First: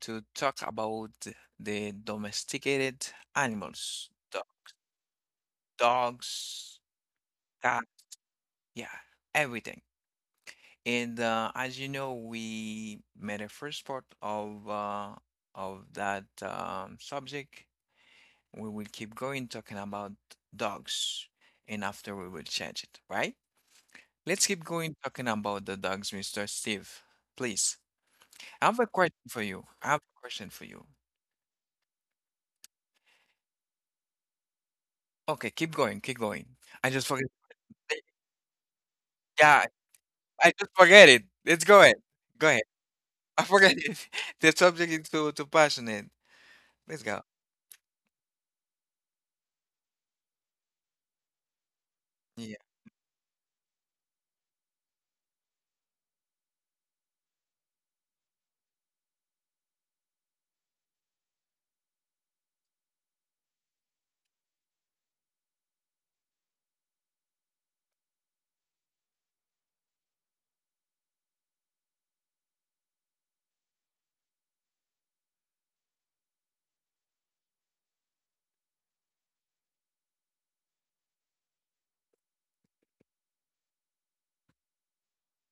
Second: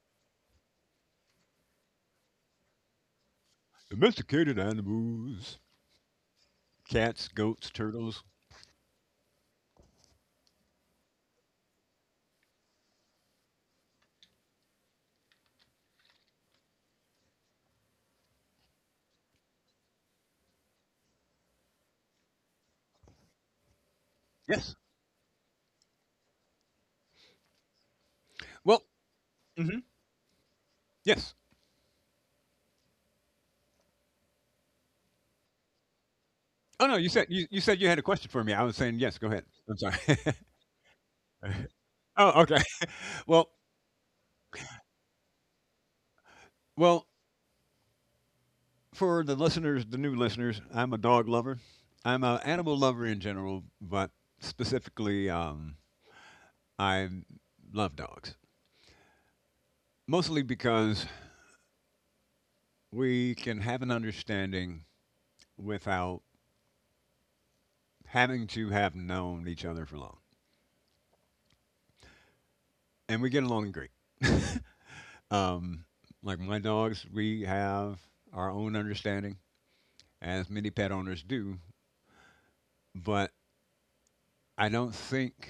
to talk about the domesticated animals, Domesticated dogs, animals: dogs, cats, goats, cat, turtles. yeah, everything. And as you know, we made a first part of that subject. We will keep going talking about dogs, and after we will change it, right? Let's keep Yes. going talking about the dogs, Mr. Steve, please. I have Well. a question for you. Hmm. I have a question for you. Yes. Okay, keep going, keep going. Oh I no, just you forget. said you said you had a question for me. I was saying yes. Go ahead. Yeah, I'm sorry. I just forget it. Let's go ahead. Oh, Go ahead. okay. I Well, forget it. The subject is too passionate. Let's well, go. for the listeners, the new listeners, I'm a dog lover. I'm an Yeah. animal lover in general, but specifically, I love dogs mostly because we can have an understanding without having to have known each other for long. And we get along great. um, like my dogs, we have our own understanding, as many pet owners do. But I don't think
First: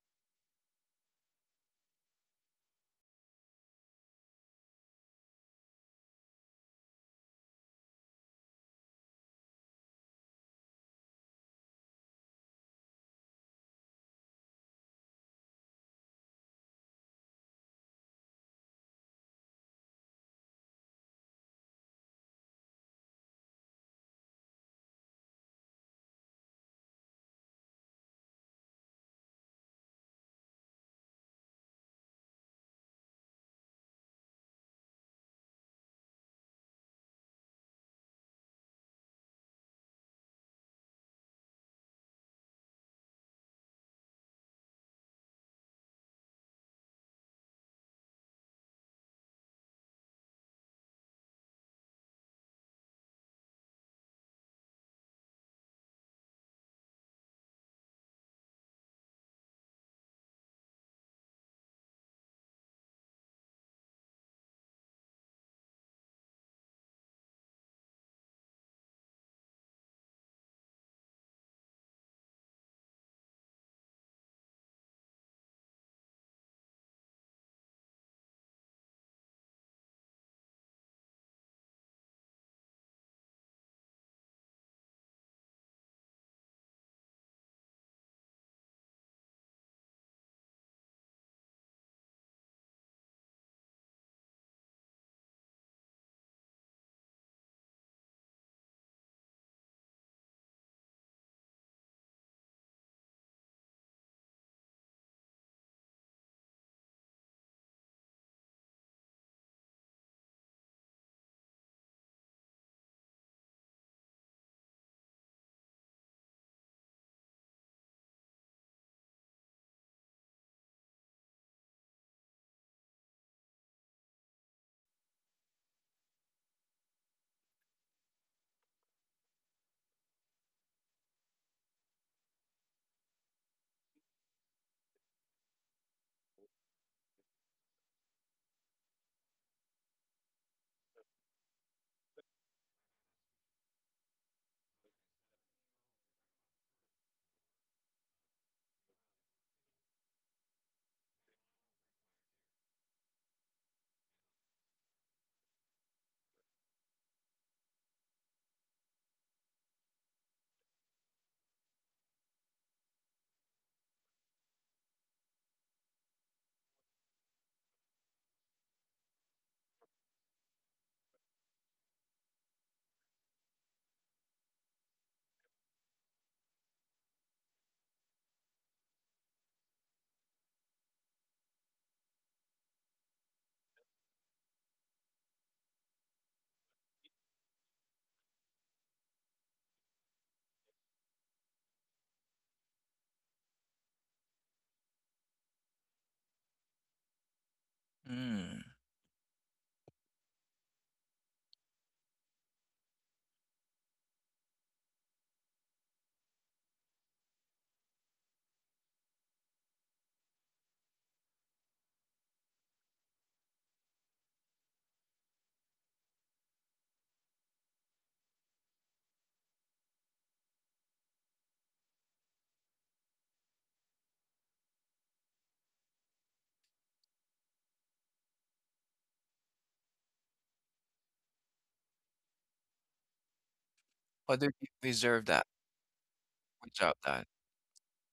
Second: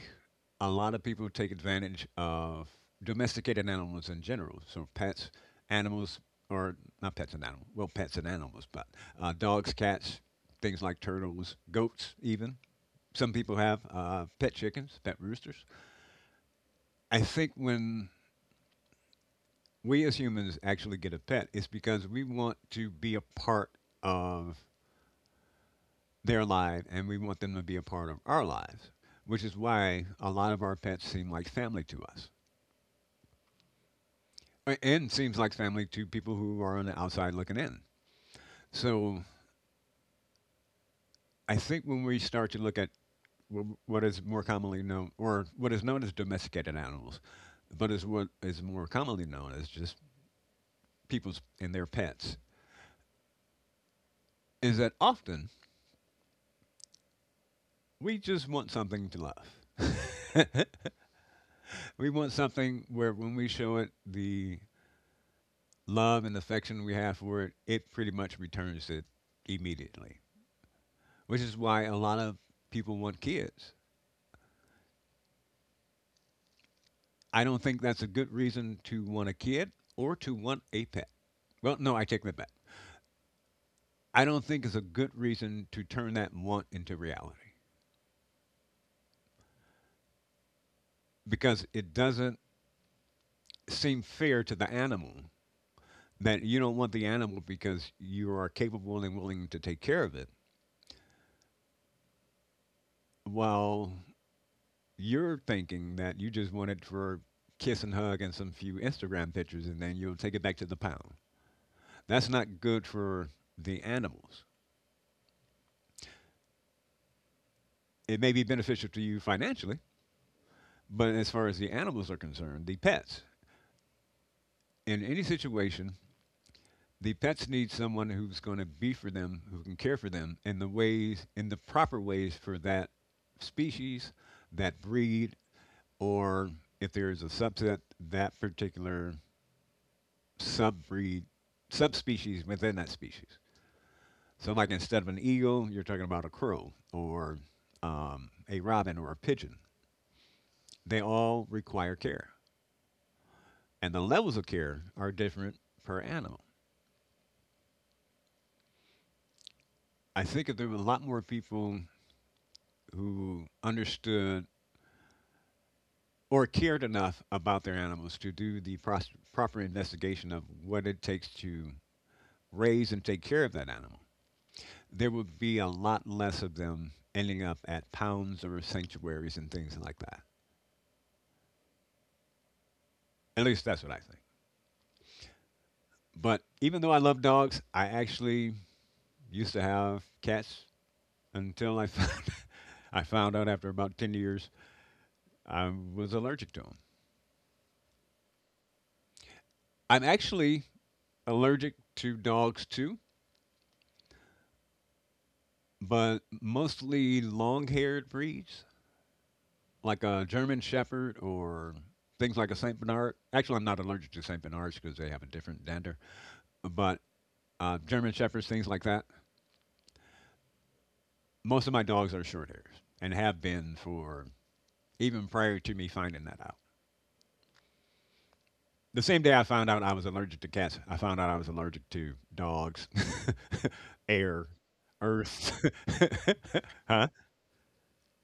a lot of people take advantage of domesticated animals in general. So pets, animals, or not pets and animals, well, pets and animals, but dogs, cats, things like turtles, goats, even. Some people have pet chickens, pet roosters. I think when we as humans actually get a pet is because we want to be a part of their life and we want them to be a part of our lives, which is why a lot of our pets seem like family to us. And seems like family to people who are on the outside looking in. So I think when we start to look at what is more commonly known or what is known as domesticated animals, but is what is more commonly known as just people's and their pets, is that often we just want something to love. We want something where when we show it the love and affection we have for it, it pretty much returns it immediately, which is why a lot of people want kids. I don't think that's a good reason to want a kid or to want a pet. Well, no, I take that back. I don't think it's a good reason to turn that want into reality because it doesn't seem fair to the animal that you don't want the animal because you are capable and willing to take care of it while you're thinking that you just want it for kiss and hug and some few Instagram pictures, and then you'll take it back to the pound. That's not good for the animals. It may be beneficial to you financially, but as far as the animals are concerned, the pets, in any situation, the pets need someone who's going to be for them, who can care for them in the ways, in the proper ways for that species, that breed, or if there is a subset, that particular subbreed, subspecies within that species. So, like instead of an eagle, you're talking about a crow or a robin or a pigeon. They all require care, and the levels of care are different per animal. I think if there were a lot more people who understood or cared enough about their animals to do the proper investigation of what it takes to raise and take care of that animal, there would be a lot less of them ending up at pounds or sanctuaries and things like that. At least that's what I think. But even though I love dogs, I actually used to have cats until I found, I found out after about 10 years I was allergic to them. Mm. I'm actually allergic to dogs too, but mostly long haired breeds like a German Shepherd or things like a St. Bernard. Actually, I'm not allergic to St. Bernards because they have a different dander, but German Shepherds, things like that. Most of my dogs are short hairs and have been for even prior to me finding that out. The same day I found out I was allergic to cats, I found out I was allergic to dogs, How air, did you resolve that? earth. Resolve Huh? that.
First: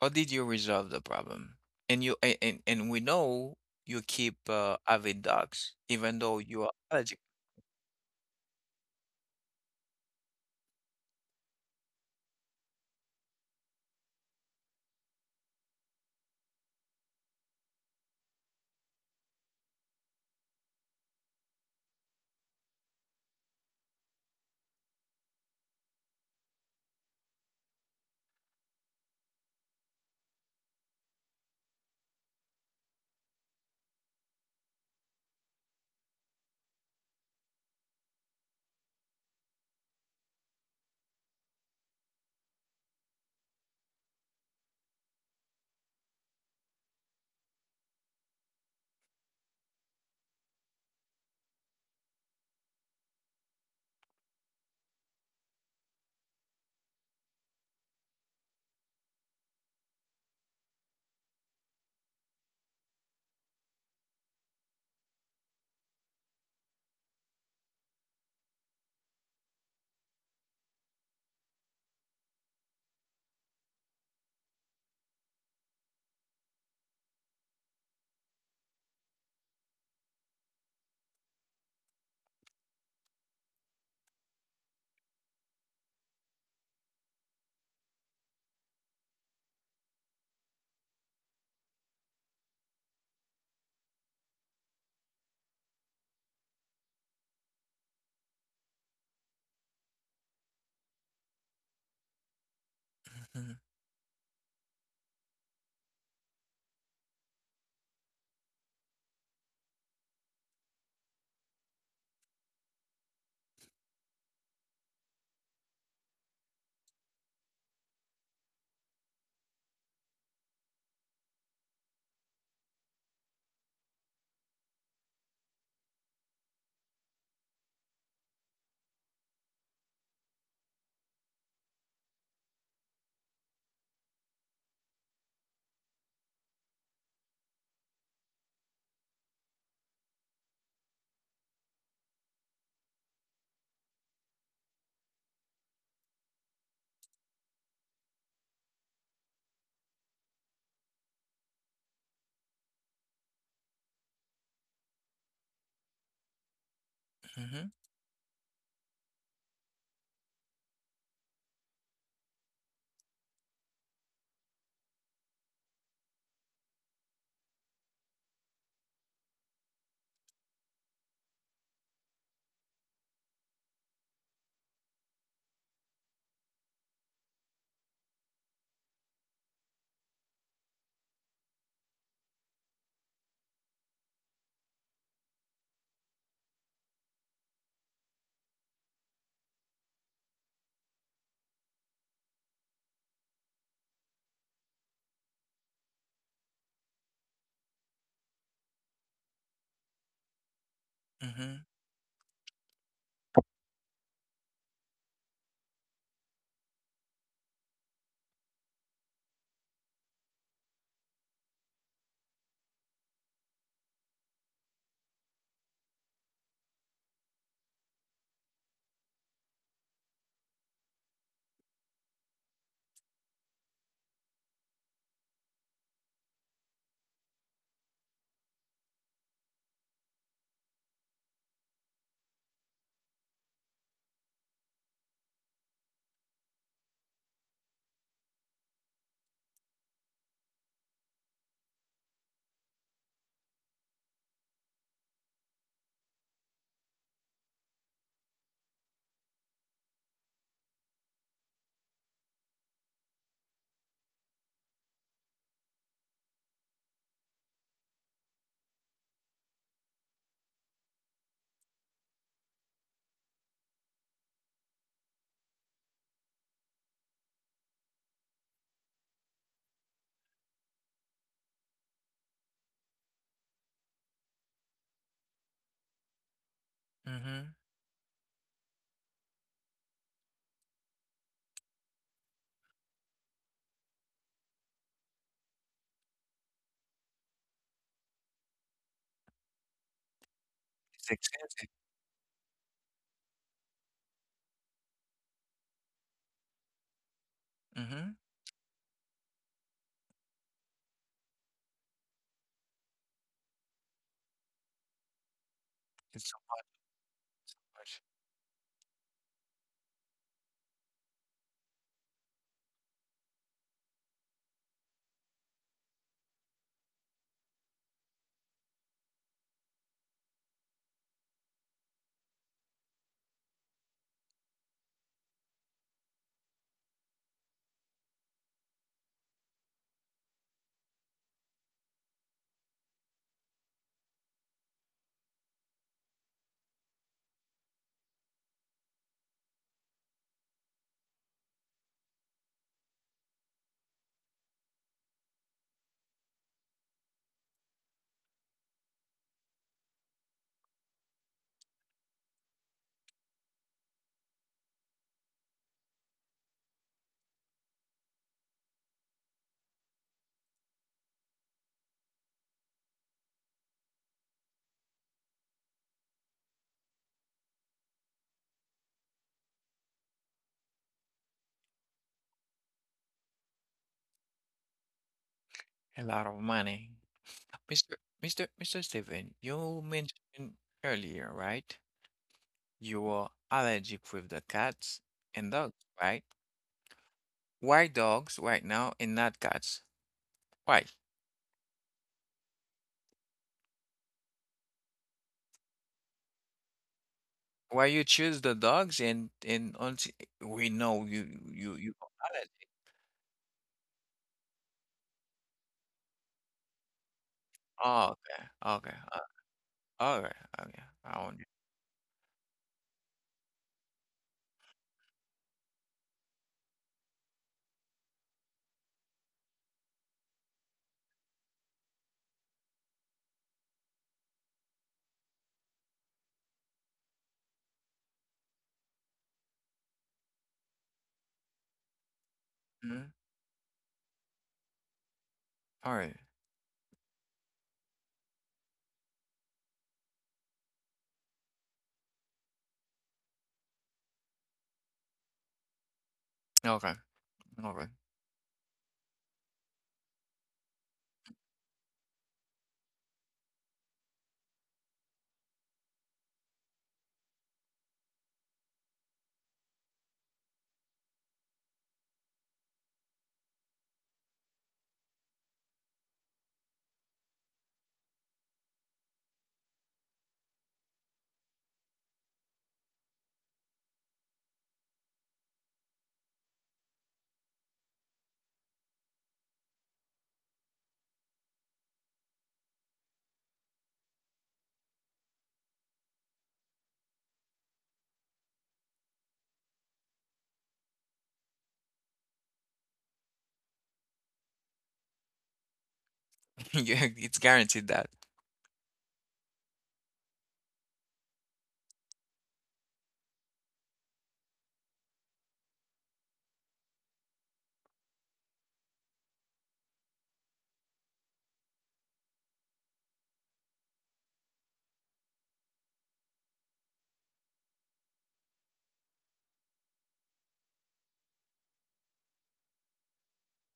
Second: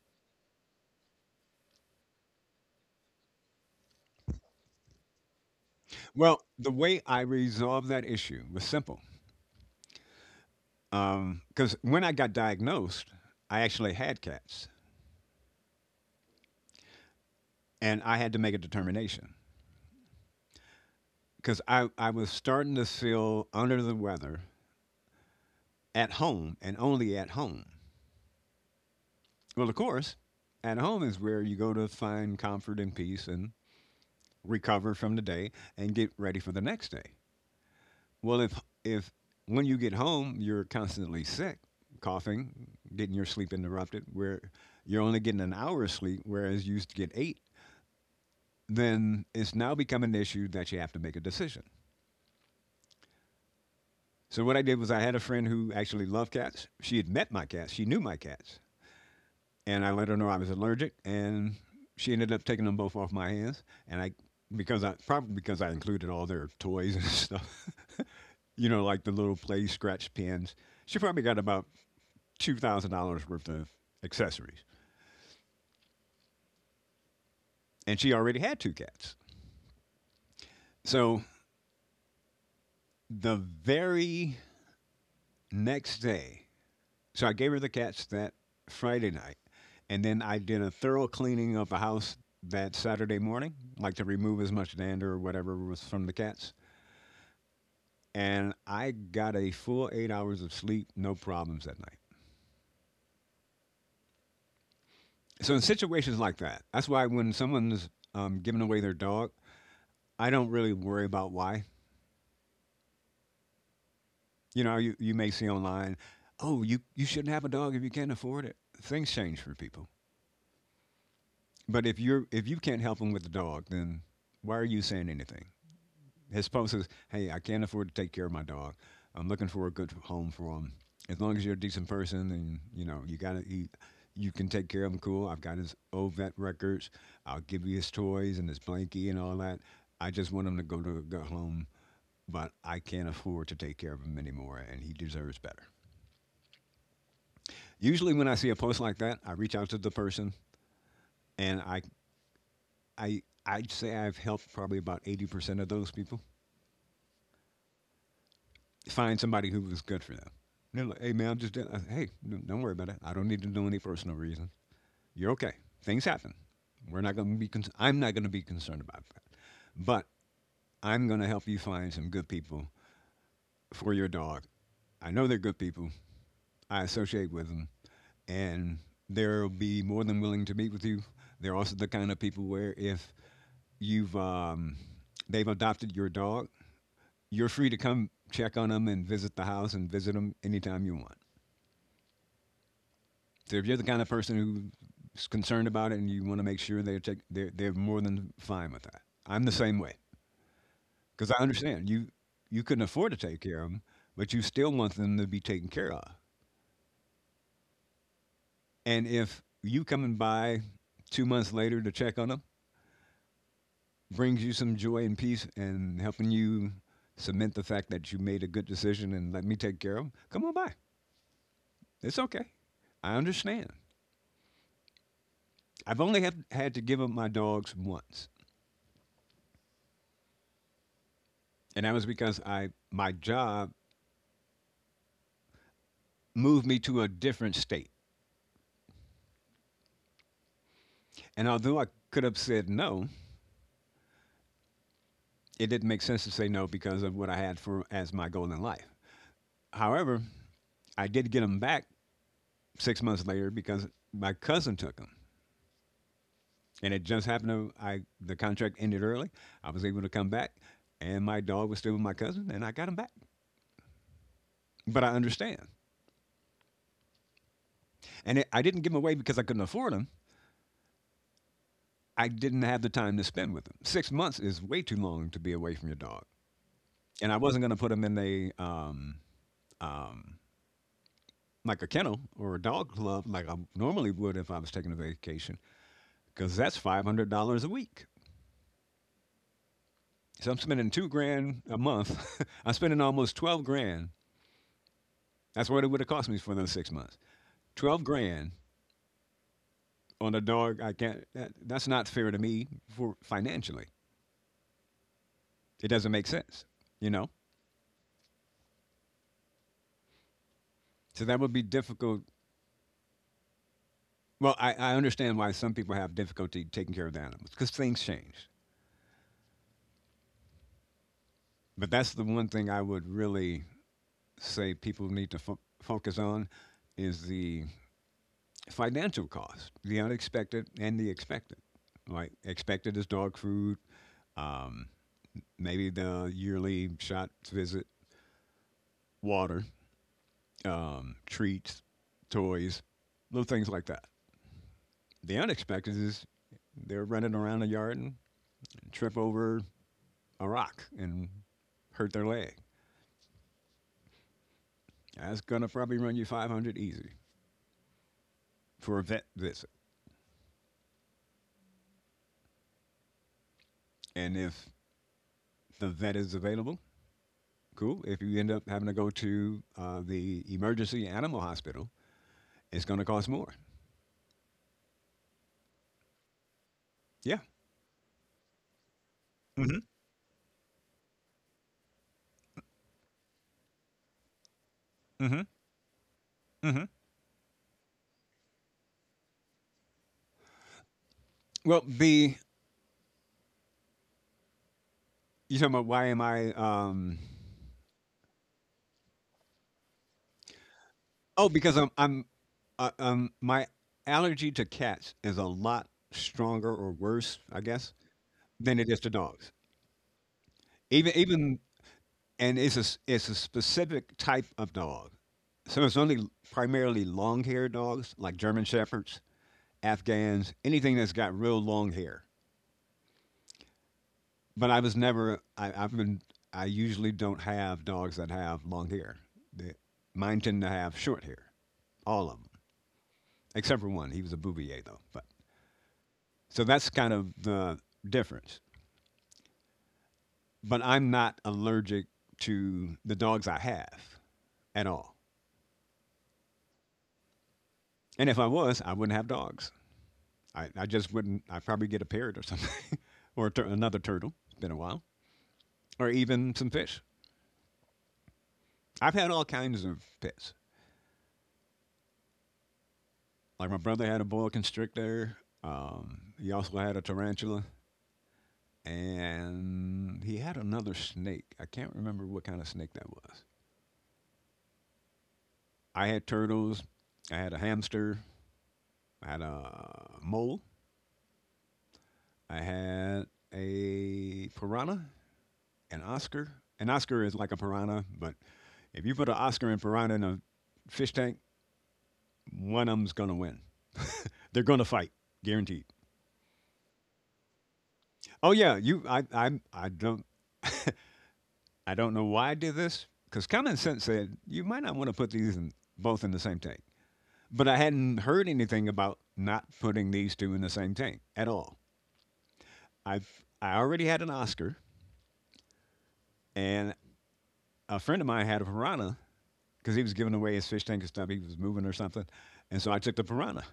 How did you resolve the problem? And we know you keep avid dogs, even though Well, you the are way allergic. I resolved that issue was simple. Because when I got diagnosed, I actually had cats and I had to make a determination because I was starting to feel under the weather at home and only at home. Well, of course, at home is where you go to find comfort and peace and recover from the day and get ready for the next day. Well, if when you get home you're constantly sick, coughing, getting your sleep interrupted, where you're only getting an hour of sleep whereas you used to get 8, then it's now become an issue that you have to make a decision. So what I did was I had a friend who actually loved cats. She had met my cats. She knew my cats. And I let her know I was allergic, and she ended up taking them both off my hands, and I because I probably because I included all their toys and stuff, you know, like the little play scratch pens. She probably got about $2,000 worth of accessories, and she already had two cats. So the very next day, so I gave her the cats that Friday night, and then I did a thorough cleaning of the house that Saturday morning, like to remove as much dander or whatever was from the cats. And I got a full 8 hours of sleep, no problems that night. Hmm. So in situations like that, that's why when someone's giving away their dog, I don't really worry about why. You know, you may see online, oh, you shouldn't have a dog if you can't afford it. Things change for people. But if you can't help them with the dog, then why are you saying anything? His spouse says, "Hey, I can't afford to take care of my dog. I'm looking for a good home for him. As long as you're a decent person and you know you can take care of him. Cool. I've got his old vet records. I'll give you his toys and his blankie and all that. I just want him to go to a good home, but I can't afford to take care of him anymore, and he deserves better." Usually, when I see a post like that, I reach out to the person and I'd say I've helped probably about 80% of those people Hmm. find somebody who was good for them. They're like, hey man, I'm just doing, hey, don't worry about it. I don't need to know any personal reason. You're okay. Things happen. We're not going to be. Con- I'm not going to be concerned about that. But I'm going to help you find some good people for your dog. I know they're good people. I associate with them, and they'll be more than willing to meet with you. They're also the kind of people where if you've they've adopted your dog, you're free to come check on them and visit the house and visit them anytime you want. So if you're the kind of person who's concerned about it and you want to make sure they're take, they're more than fine with that. I'm the same way because I Hmm. understand you couldn't afford to take care of them, but you still want them to be taken care of. And if you coming by 2 months later to check on them brings you some joy and peace and helping you cement the fact that you made a good decision and let me take care of them, come on by. It's okay. I understand. I've only had to give up my dogs once, and that was because I my job moved me to a different state. And although I could have said no, it didn't make sense to say no because of what I had for as my goal in life. However, I did get them back 6 months later because my cousin took them, and it just happened to I the contract ended early. I was able to come back, and my dog was still with my cousin, and I got him back. But I understand, and it, I didn't give them away because I couldn't afford them. I didn't have the time to spend with them. 6 months is way too long to be away from your dog, and I Hmm. wasn't going to put them in a um, like a kennel or a dog club like I normally would if I was taking a vacation because that's $500 a week. So I'm spending It's two expensive. grand a month. I'm spending almost 12 grand. That's what it would have cost me for those 6 months. Twelve Hmm. grand on a dog. I can't. That's not fair to me for financially. It doesn't It's make so sense. You know. much. So that would be difficult. Well, I understand why some people have difficulty taking care of the animals because things change. But that's the one thing I would really say people need to focus on is the financial cost, the unexpected and the expected. Right? Expected is dog food, um, maybe the yearly shot visit, water, treats, toys, little things like that. The unexpected is they're running around the yard and trip over a rock and hurt their leg. That's going to probably run you 500 easy for a vet visit. And if the vet is available, cool. If you end up having to go to the emergency animal hospital, it's going to cost more. A lot of money. Yeah. Mr. Mr. Mr. Stephen, Mm you hmm. mentioned earlier, right? You are allergic with the cats Mm hmm. and dogs, right? Mm hmm. Why dogs right now and not cats? Why? Well, the you talking about why am I? Why you choose the dogs and until we know you Oh, you because you I'm are I'm allergic. My allergy to cats is a lot stronger or worse, I guess, Oh, okay, than okay, it is to dogs. all right, okay. I. Even and it's a specific type of dog. So it's only primarily long-haired dogs like German shepherds, Afghans, anything that's got real long hair. But I was never. I've been. I usually don't have dogs that have long hair. They, mine tend to have short hair, all of them Hmm. except for one. He was a Bouvier though. But All right. so that's kind of the difference. But I'm not allergic to the dogs I have at all. Okay. All right. And if I was, I wouldn't have dogs. I just wouldn't. I'd probably get a parrot or something, or another turtle. It's been a while, or even some fish. I've had all kinds of pets. Like my brother had a boa constrictor. He also had a tarantula, and he had another snake. I can't remember what kind of snake that was. I had turtles. I had a hamster. I had a mole. I had a piranha, an Oscar. An Oscar is like a piranha, but if you put an Oscar and piranha in a fish tank, one of them's gonna win. They're gonna fight, guaranteed. Yeah, it's guaranteed that. Oh yeah, you. I don't. I don't know why I did this because common sense said you might not want to put these in, both in the same tank. But I hadn't heard anything about not putting these two in the same tank at all. I I already had an Oscar, and a friend of mine had a piranha because he was giving away his fish tank and stuff. He was moving or something, and so I took the piranha.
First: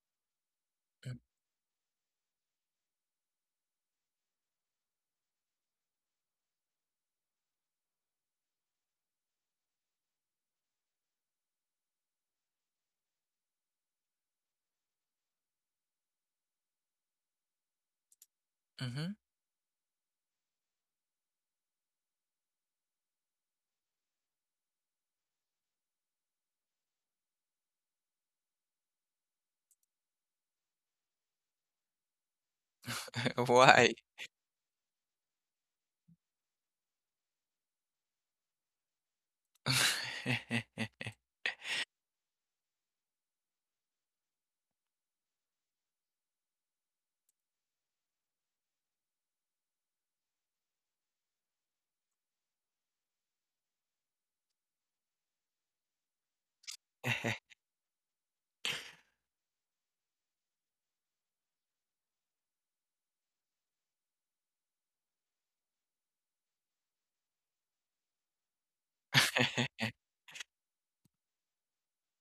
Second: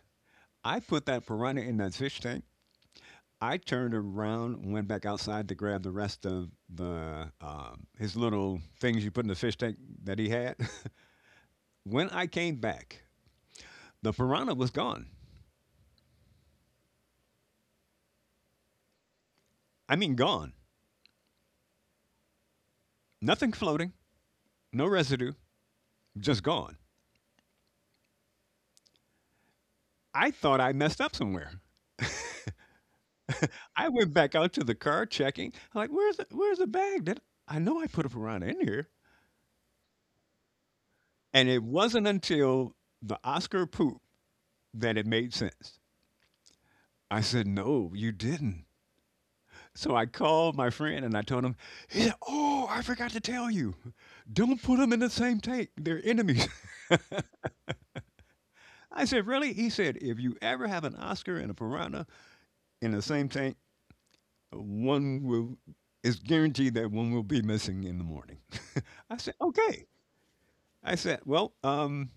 I put that piranha in that fish tank. I turned around and went back outside to grab the rest of the his little things you put in the fish tank that he had. When I came back, the piranha was gone. Hmm. I mean, gone. Nothing floating, no residue, just gone. I thought I messed up somewhere. I Why? went back out to the car checking. I'm like, where's the bag that I know I put a piranha in here? And it wasn't until the Oscar poop that it made sense. I said, no, you didn't. So I called my friend and I told him, he said, oh, I forgot to tell you. Don't put them in the same tank. They're enemies. I said, really? He said, if you ever have an Oscar and a piranha in the same tank, one will is guaranteed that one will be missing in the morning. I said, okay. I said, well,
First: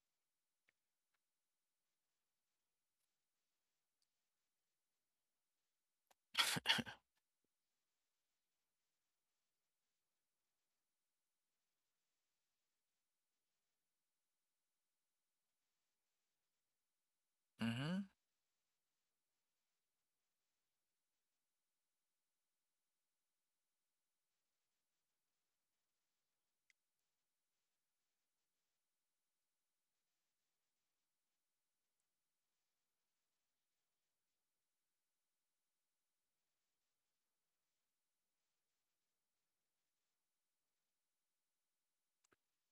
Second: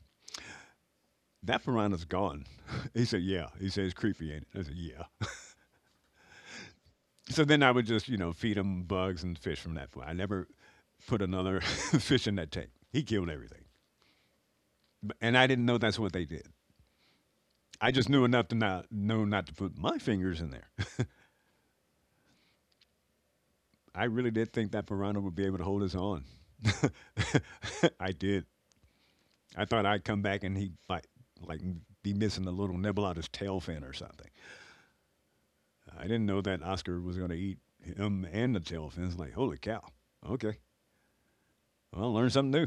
that piranha's gone. He said, yeah. He said, it's creepy, ain't it? I said, yeah. So then I would just, feed him bugs and fish from that point. I never put another fish in that tank. He killed everything. And I didn't know that's what they did. I Hmm. just knew enough to not know not to put my fingers in there. I really did think that piranha would be able to hold us on. I did. I thought I'd come back and he might like be missing a little nibble out his tail fin or something. I didn't know that Oscar was going to eat him and the tail fins. Like, holy cow! Okay, well, learn something new.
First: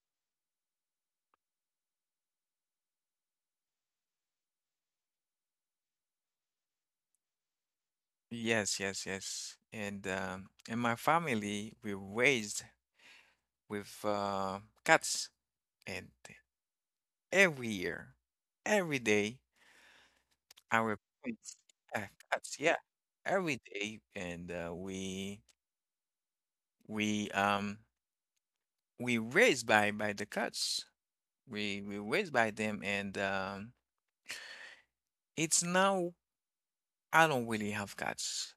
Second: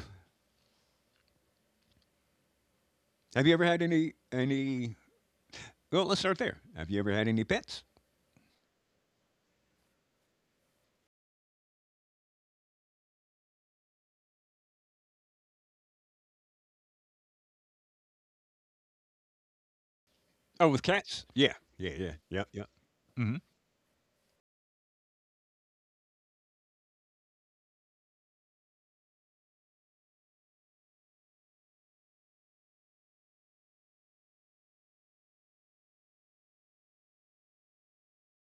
Have you ever had any? Well, let's start there. Have you ever had any pets? Yes, yes, yes. And in my family, we raised with cats, and every year, every day. Oh, with Our cats? Yeah, points yeah, yeah. affect Yep, us, yep. yeah, Mm-hmm. every day, and we um we raised by the cats. We raised by them, and it's now I don't really have cats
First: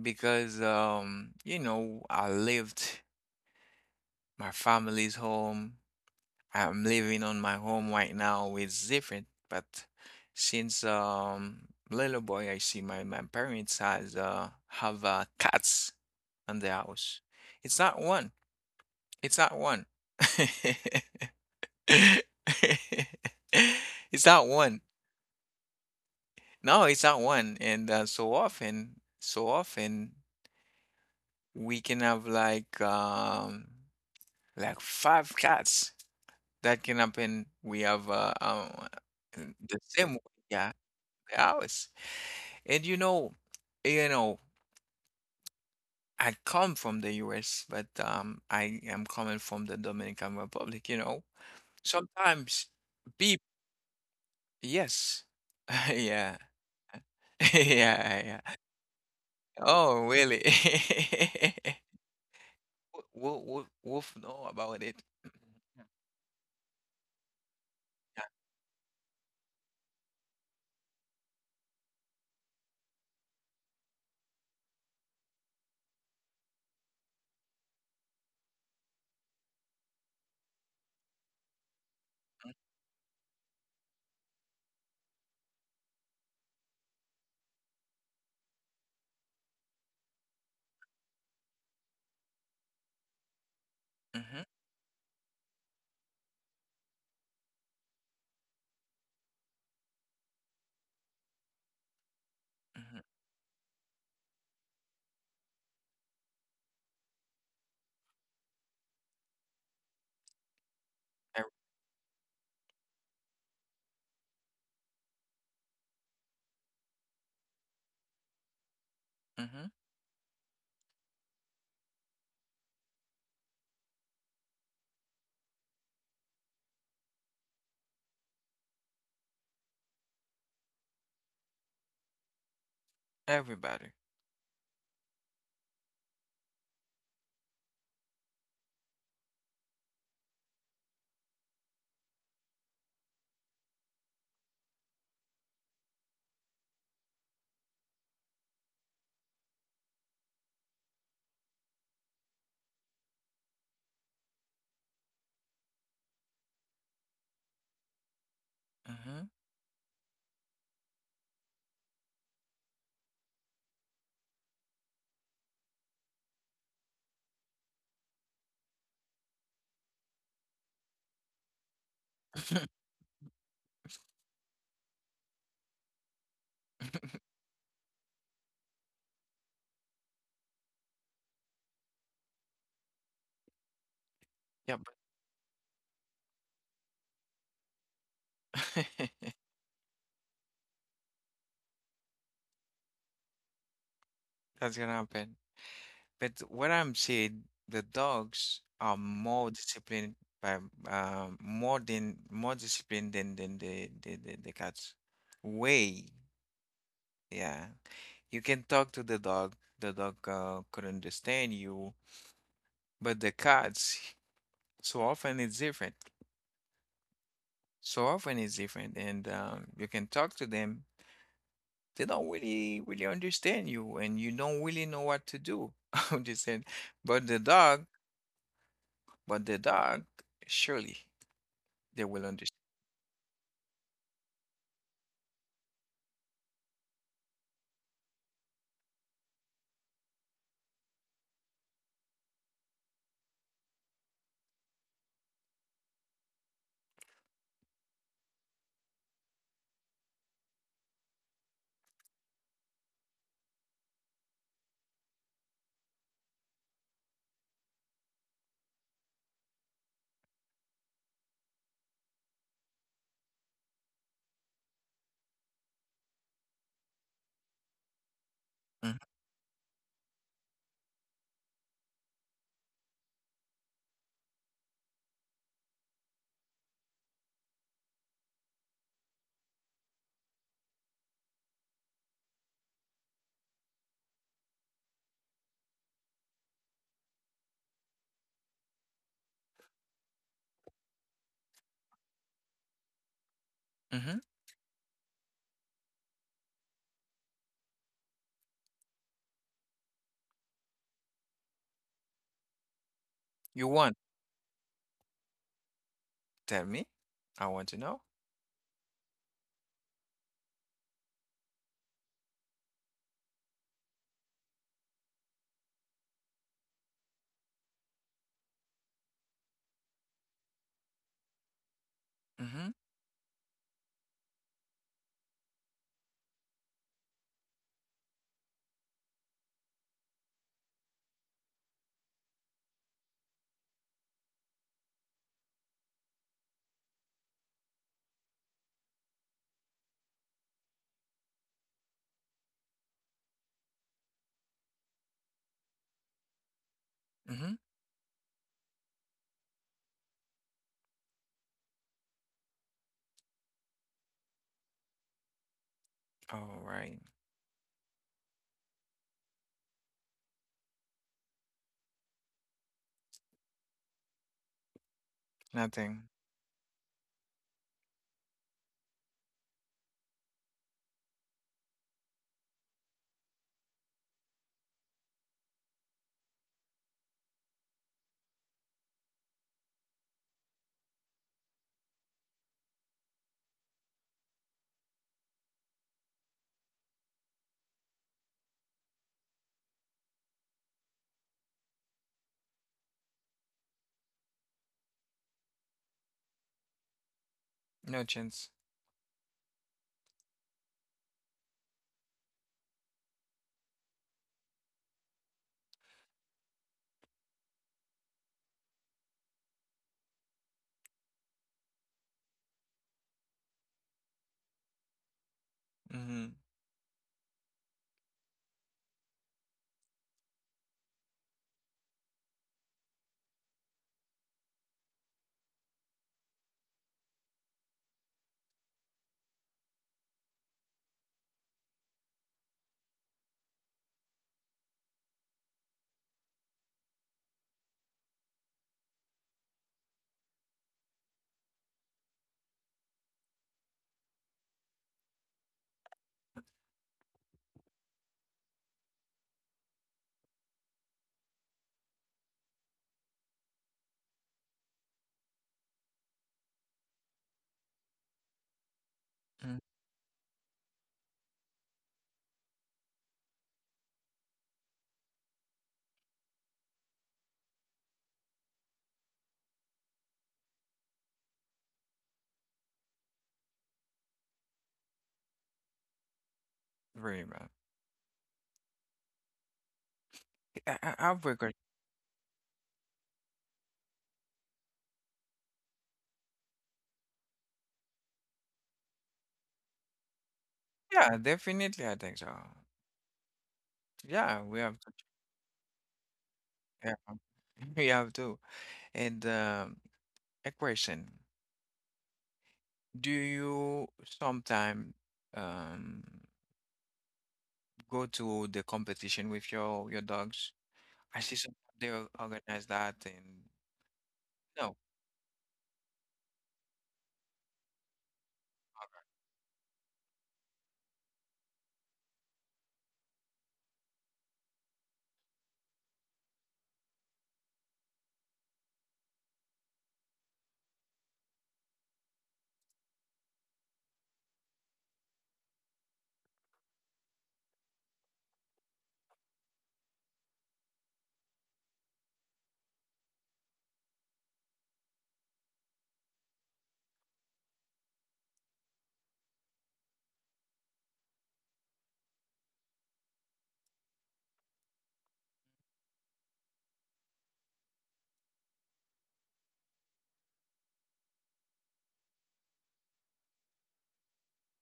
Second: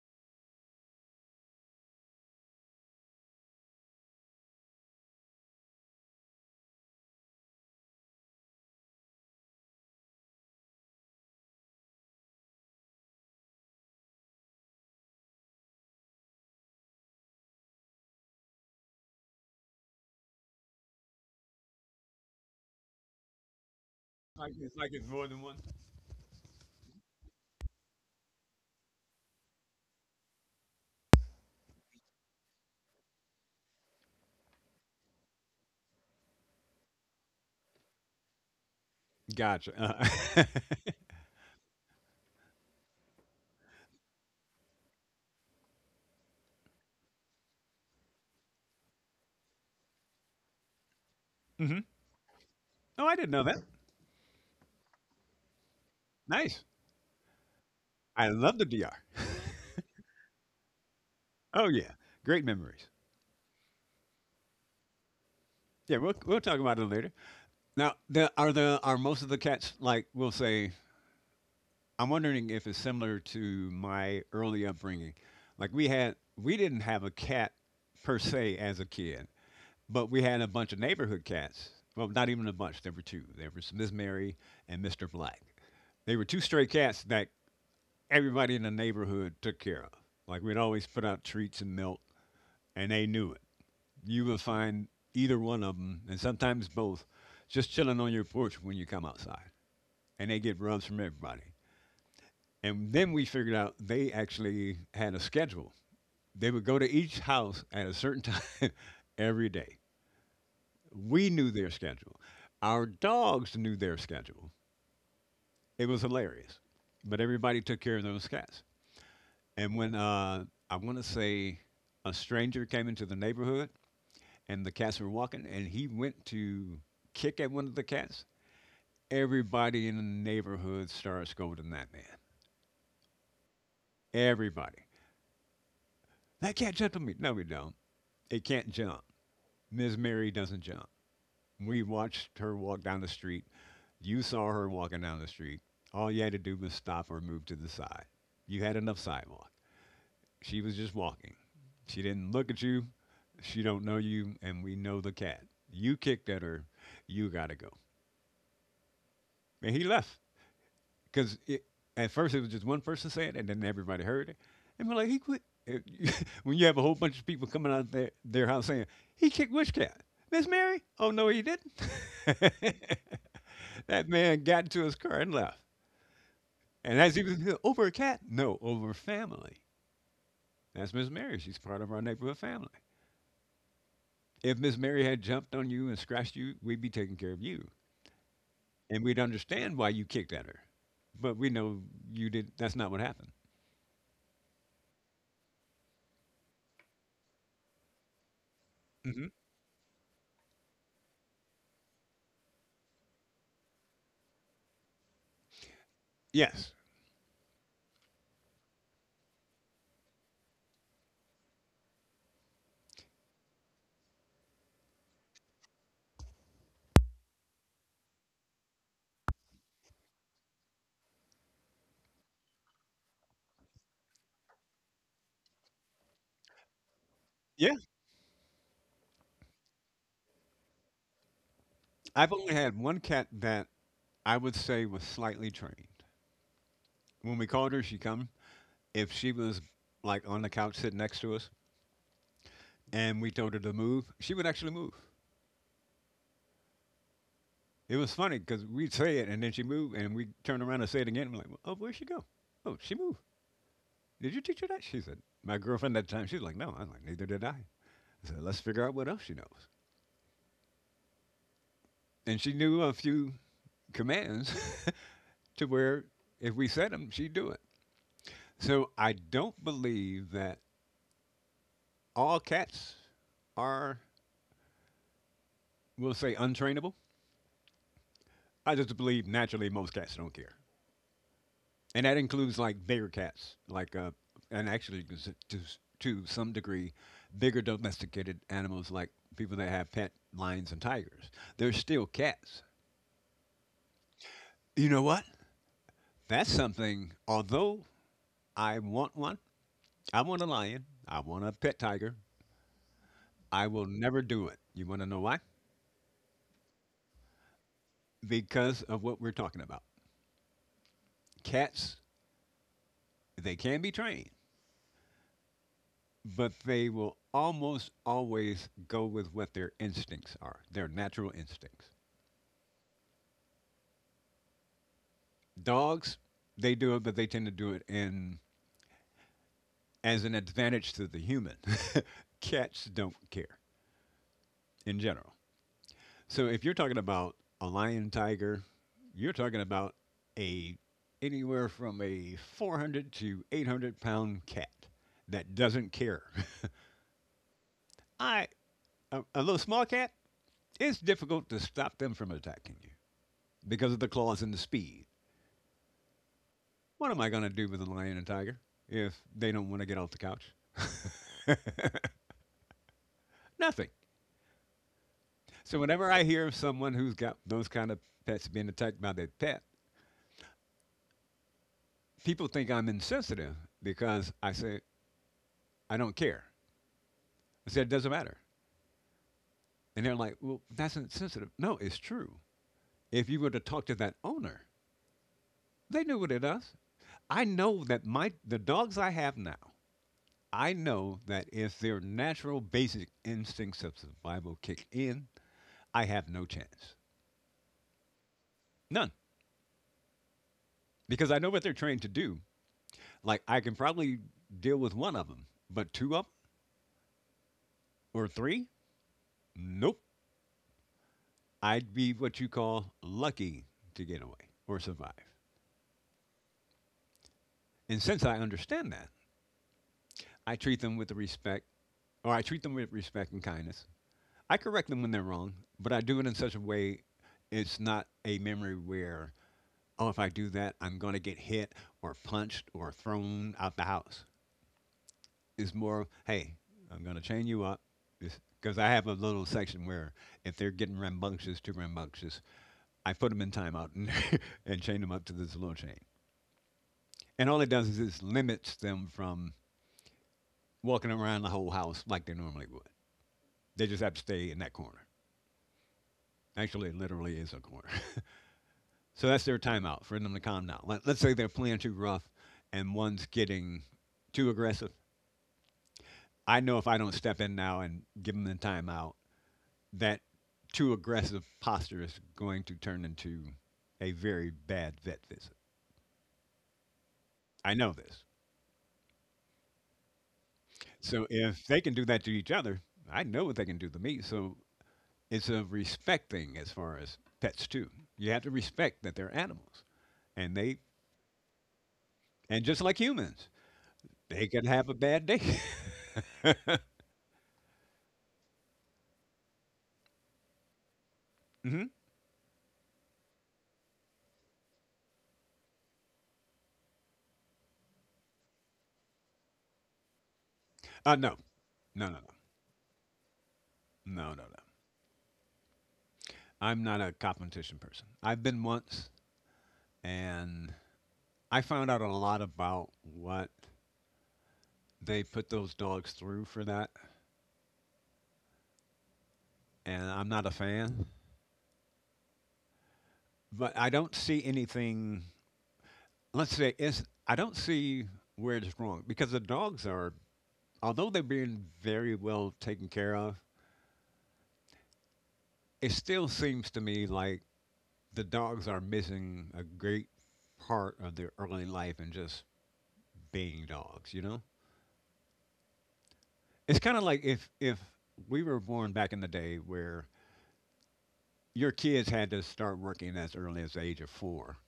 because you know I lived my family's home. I'm living on my home right now. It's different, but since little boy, I see my parents has have cats. And the house. It's that one. It's that one. It's that Like it's one. like it's more than one. No, it's that one. And so often, we can have like five cats. That can happen. We have Gotcha. the Uh, same way, yeah, the house. And you know, I come from the US, but I am coming from the Dominican Republic. hmm. Sometimes Oh, I didn't know people. that. Yes. Yeah. Nice. Yeah, I love yeah. the DR. Oh, really? Oh yeah, great memories. We'll know about it. Yeah, we'll talk about it later. Now, the are most of the cats, like, we'll say? I'm wondering if it's similar to my early upbringing. Like we didn't have a cat per se as a kid, but we had a bunch of neighborhood cats. Well, not even a bunch. There were two. There was Miss Mary and Mister Black. They were two stray cats that everybody in the neighborhood took care of. Like we'd always put out treats and milk, and they knew it. You would Mm-hmm, find either one of them, and sometimes both, just chilling on your porch when you come outside. And they get runs from everybody. And mm-hmm, then we figured out they actually had a schedule. They would go to each house at a certain time every day. We knew their schedule. Our dogs knew their schedule. It was hilarious. But everybody took care of those cats. mm-hmm. And when I want to say a stranger came into the neighborhood and the cats were walking and he went to kick at one of the cats, everybody in the neighborhood started scolding that man. Everybody. Everybody. That cat jumped on me. No, we don't. It can't jump. Ms. Mary doesn't jump. We watched her walk down the street. You saw her walking down the street. All you had to do was stop or move to the side. You had enough sidewalk. She was just walking. She didn't look at you. She don't know you, and we know the cat. You kicked at her. You gotta go. Mm-hmm. And he left. Because at first it was just one person saying it, and then everybody heard it, and we're like, he quit. If when you have a whole bunch of people coming out their house saying he kicked which cat, Miss Mary? Oh no, he didn't. That man got into his car and left. And as he was over a cat, no, over family. That's Miss Mary. She's part of our neighborhood family. If Miss Yeah, but Mary had jumped on you and scratched you, we'd be taking care of you, and we'd understand why you kicked at her. But we know you did. That's not what happened. that's gonna happen. But what I'm saying, the dogs are Hmm. more disciplined by more disciplined than the cats. Way, Yes. yeah. You can talk to the dog. The dog could understand you, but the cats, so often it's different. So often it's different, and you can talk to them. They don't really, really understand you, and you don't really know what to do. Understand? But the Yeah. dog, but the dog, surely they will I've only understand. had one cat that I would say was slightly trained. When we called her, she come. If she was like on the couch sitting next to us and we told her to move, she would actually move. It was funny because we'd say it and then she moved and we'd turn around and say it again. And we're like, oh, where'd she go? Oh, she moved. Did you teach her that? She said, my girlfriend at the time, she's like, no. I'm like, neither did I. I said, let's figure out what else she knows. And she knew a few commands to where if we said them, she'd do it. So Mm-hmm. I don't believe that all cats are, we'll say, untrainable. I just believe naturally most cats don't care, and that includes like bigger cats, like and actually to to some degree, bigger domesticated animals like people that have pet lions and tigers. They're still cats. Hmm. You know what? That's something. Although I want one, I want a lion, I want a pet tiger. I You will want? never do it. You want to know why? Tell me. I want to know. Because of what we're talking about. Cats, they can be trained. But they will almost always go with what their instincts are, their natural instincts. Mm-hmm. Dogs, they do it, but they tend to do it in as an advantage to the human. Cats don't care in general. So if you're talking about a lion tiger, you're talking about a anywhere from a 400 to 800 pound cat that doesn't care. Mm-hmm. I a little small cat, it's difficult to stop them from attacking you because of the claws and the speed. All right. What am I going to do with a lion and tiger if they don't want to get off the couch? Nothing. So whenever Nothing. I hear of someone who's got those kind of pets being attacked by their pet, people think I'm insensitive because I say I don't care. I said it doesn't matter, and they're like, "Well, that's insensitive." No, it's true. If you were to talk to that owner, they knew what it does. I know that my the dogs I have now, I know that if their natural basic instincts of survival kick in, I have no chance. No chance. None, because I know what they're trained to do. Like I can probably deal with one of them, but two of 'em or three, nope. I'd be what you call lucky to get away or survive. Mm-hmm. And since I understand that, I treat them with respect, or I treat them with respect and kindness. I correct them when they're wrong, but I do it in such a way it's not a memory where, oh, if I do that, I'm going to get hit or punched or thrown out the house. Is more, hey, I'm going to chain you up. Because I have a little section where if they're getting rambunctious, too rambunctious, I put them in timeout and, and chain them up to this little chain. And all it does is it limits them from walking around the whole house like they normally would. They just have to stay in that corner. Actually, it literally is a corner. So that's their timeout for them to calm down. Let's say they're playing too rough and one's getting too aggressive. I know if I don't step in now and give them the timeout, that too aggressive posture is going to turn into a very bad vet visit. Very bad. I know this. I So have. if they can do that to each other, I know what they can do to me. So it's a respect thing as far as pets too. You have to respect that they're animals, and they Yeah, definitely, I think so. and just like humans, Yeah, they we can have have a to. bad day. Yeah, we have to. And a question: hmm do you sometime um go to the competition with your dogs? Uh, I no, see some they no, or- no, no, organize that and no, no, no. no, I'm not a competition person. I've been once, and I found out a lot about what they put those dogs through for that, and I'm not a fan. But I don't see anything. Let's say it's, I don't see where it's wrong because the dogs are, although they're being very well taken care of, it still seems to me like the dogs are missing a great part of their early life and just being dogs. You know, it's kind of like if we were born back in the day where your kids had to start working as early as the age of four.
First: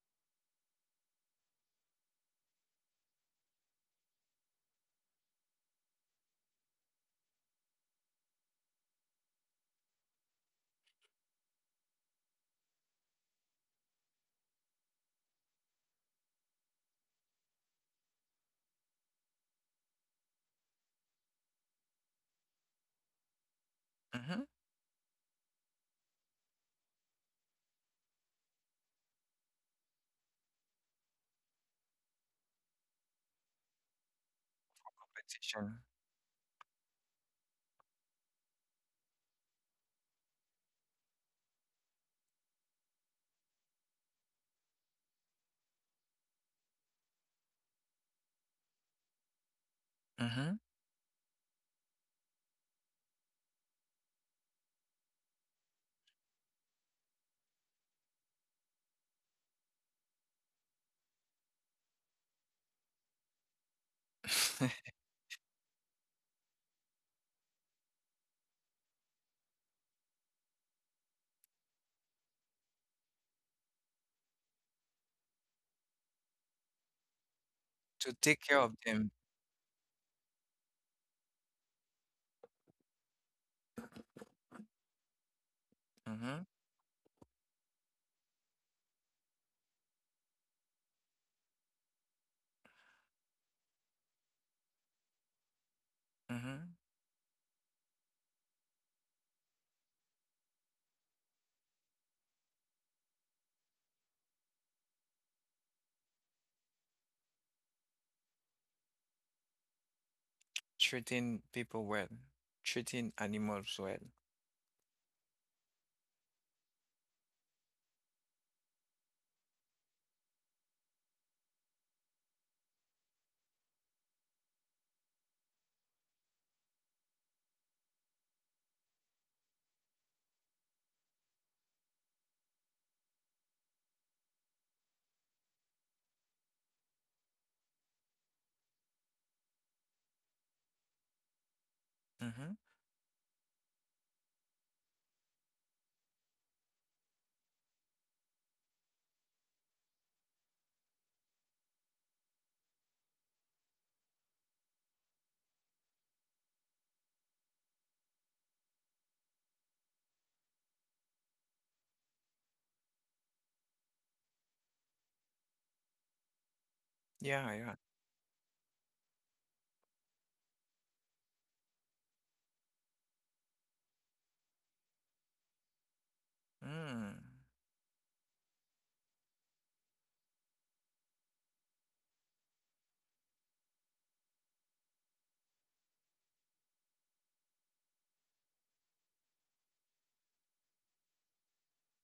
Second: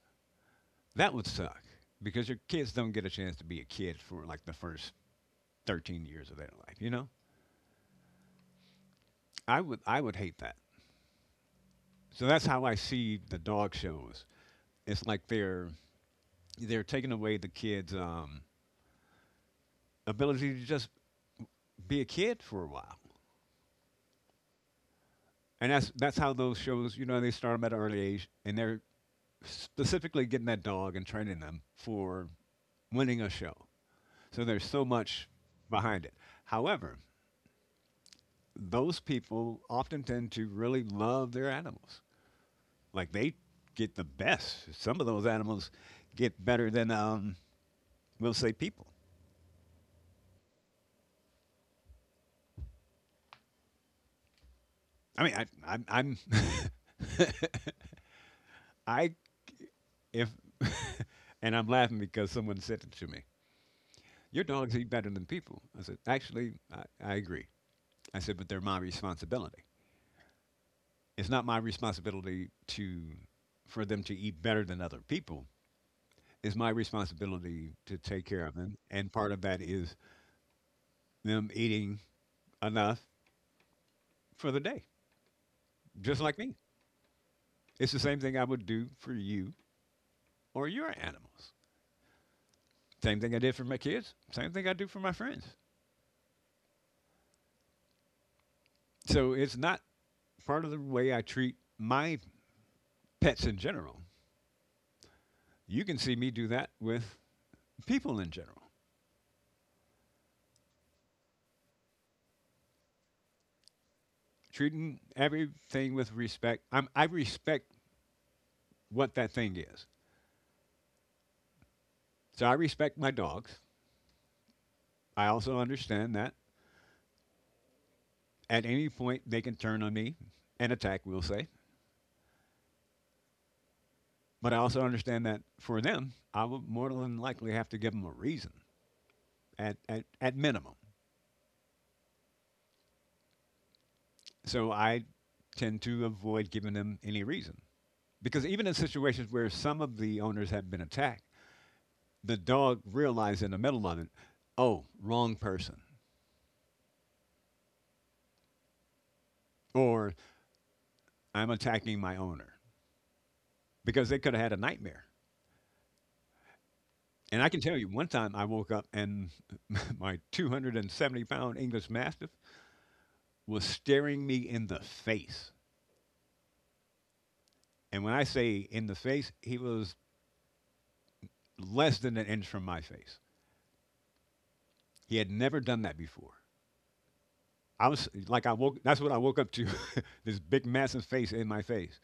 That would suck because your kids don't get a chance to be a kid for like the first 13 years of their life, you know? I would hate that. So that's how I see the dog shows. It's like they're taking away the kids ability to just be a kid for a while. mm-hmm. And that's how those shows, you know, they start them at an early age and they're specifically getting that dog and training them for winning a show. So there's so much Competition, behind it. However, those people often tend to really love their animals. Like they get the best. Some of those animals get better than we'll say people. mm-hmm. I mean, I'm I if, and I'm laughing because someone said it to me. Your dogs eat better than people. I said, actually, I agree. I said, but they're my responsibility. It's not my responsibility to for them to eat better than other people. It's my responsibility to To take take care of care of them, and them, part of that is them eating enough for the day, just like mm-hmm. me. It's the same thing I would do for you or your animals. Same thing I did for my kids, same thing I do for my friends. Mm-hmm. So it's not part of the way I treat my pets in general. You can see me do that with people in general, Treating people well, treating animals well, treating everything with respect. I respect what that thing is. So I respect my dogs. I also understand that at any point they can turn on me and attack, we'll say. But I also understand that for them, I would more than likely have to give them a reason at minimum. mm-hmm. So I tend to avoid giving them any reason. Because even in situations where some of the owners have been attacked, the dog realized in the middle of it, oh, wrong person, or I'm attacking my owner, because they could have had a nightmare. And I can Yeah, tell you, one time I woke up and my 270-pound English Mastiff was staring me in the face. yeah. Mm. And when I say in the face, he was less than an inch from my face. He had never done that before. I was like, I woke, that's what I woke up to this big, massive face in my face.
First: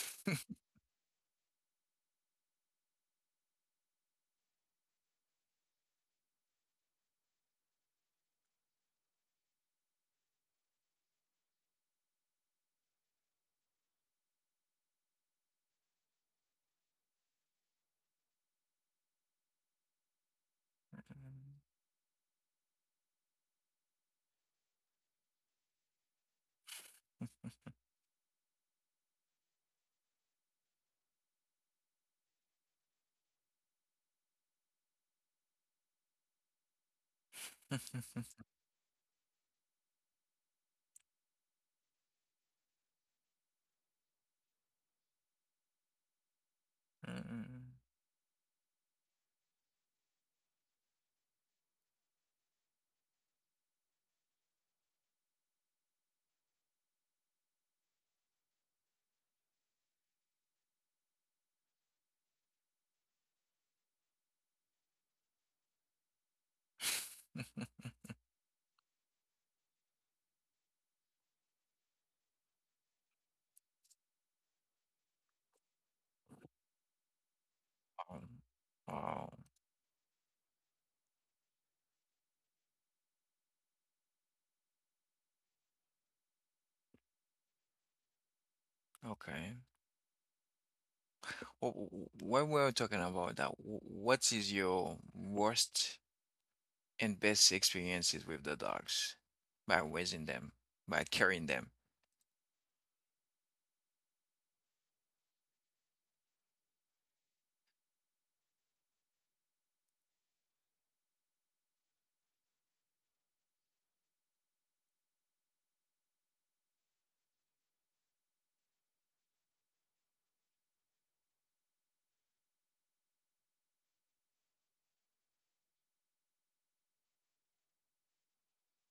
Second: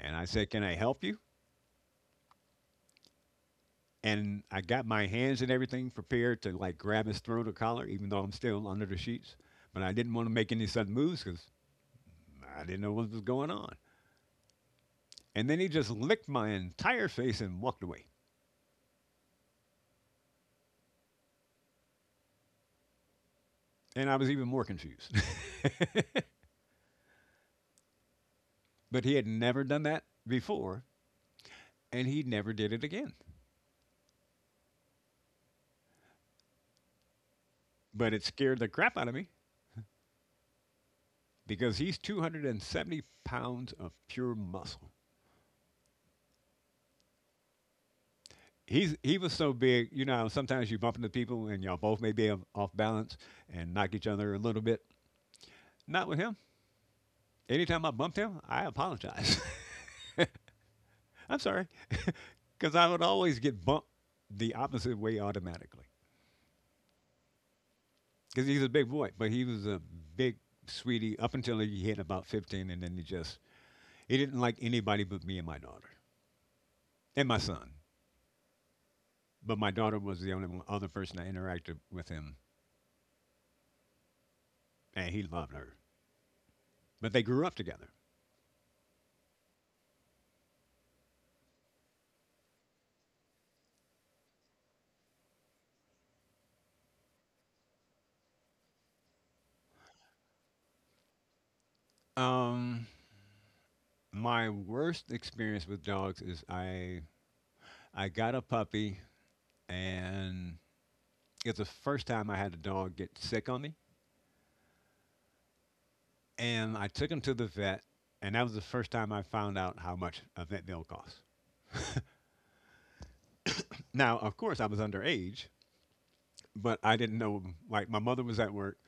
And I said, can I help you? And I got my hands and everything prepared to like grab his throat or collar, even though I'm still under the sheets. But I didn't want to make any sudden moves because I didn't know what was going on. And then he just licked my entire face and walked away. And I was even more confused. But he had never done that before, and he never did it again. But it scared the crap out of me because he's 270 pounds of pure muscle. Mm. He was so big, you know. Sometimes you bump into people and y'all both may be off balance and knock each other a little bit. Not with him. Anytime I bumped him, I apologize. I'm sorry, because I would always get bumped the opposite way automatically. Because he's a big boy, but he was a big sweetie up until he hit about 15, and then he just he didn't like anybody but me and my daughter and my son. Um, Wow. But my daughter was the only one, other person I interacted with him, and he loved her. But they grew up together. Okay. When we were talking about that, what is your worst and best experiences with the dogs by raising them, by carrying them? Um, my worst experience with dogs is I got a puppy, and it's the first time I had a dog get sick on me, and I took him to the vet, and that was the first time I found out how much a vet bill costs. Now, of course, I was underage, but I didn't know. Like my mother was at work,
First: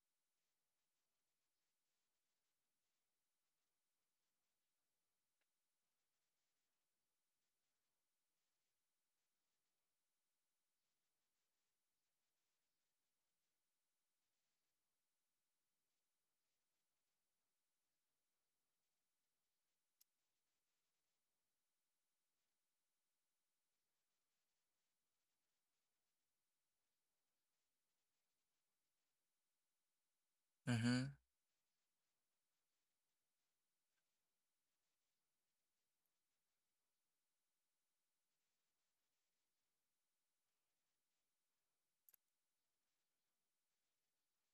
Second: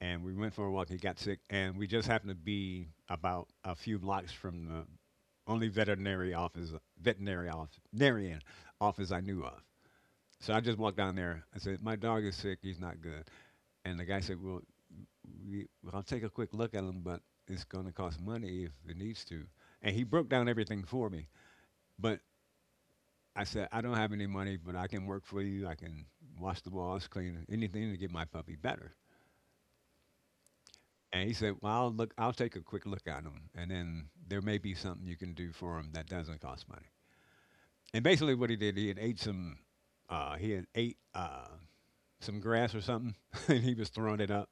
and we went for a walk. He got sick, and we just happened to be about a few blocks from the only veterinary office, veterinarian office I knew of. So I just walked down there. I said, "My dog is sick. He's not good." And the guy said, "Well, we, well, I'll take a quick look at him, but it's going to cost money if it needs to." And he broke down everything for me. But I said, "I don't have any money, but I can work for you. I can wash the walls, clean anything to get my puppy better." Mm-hmm. And he said, "Well, I'll look. I'll take a quick look at him, and then there may be something you can do for him that doesn't cost money." And basically, what he did, he had ate some, he had ate some grass or something, and he was throwing it up.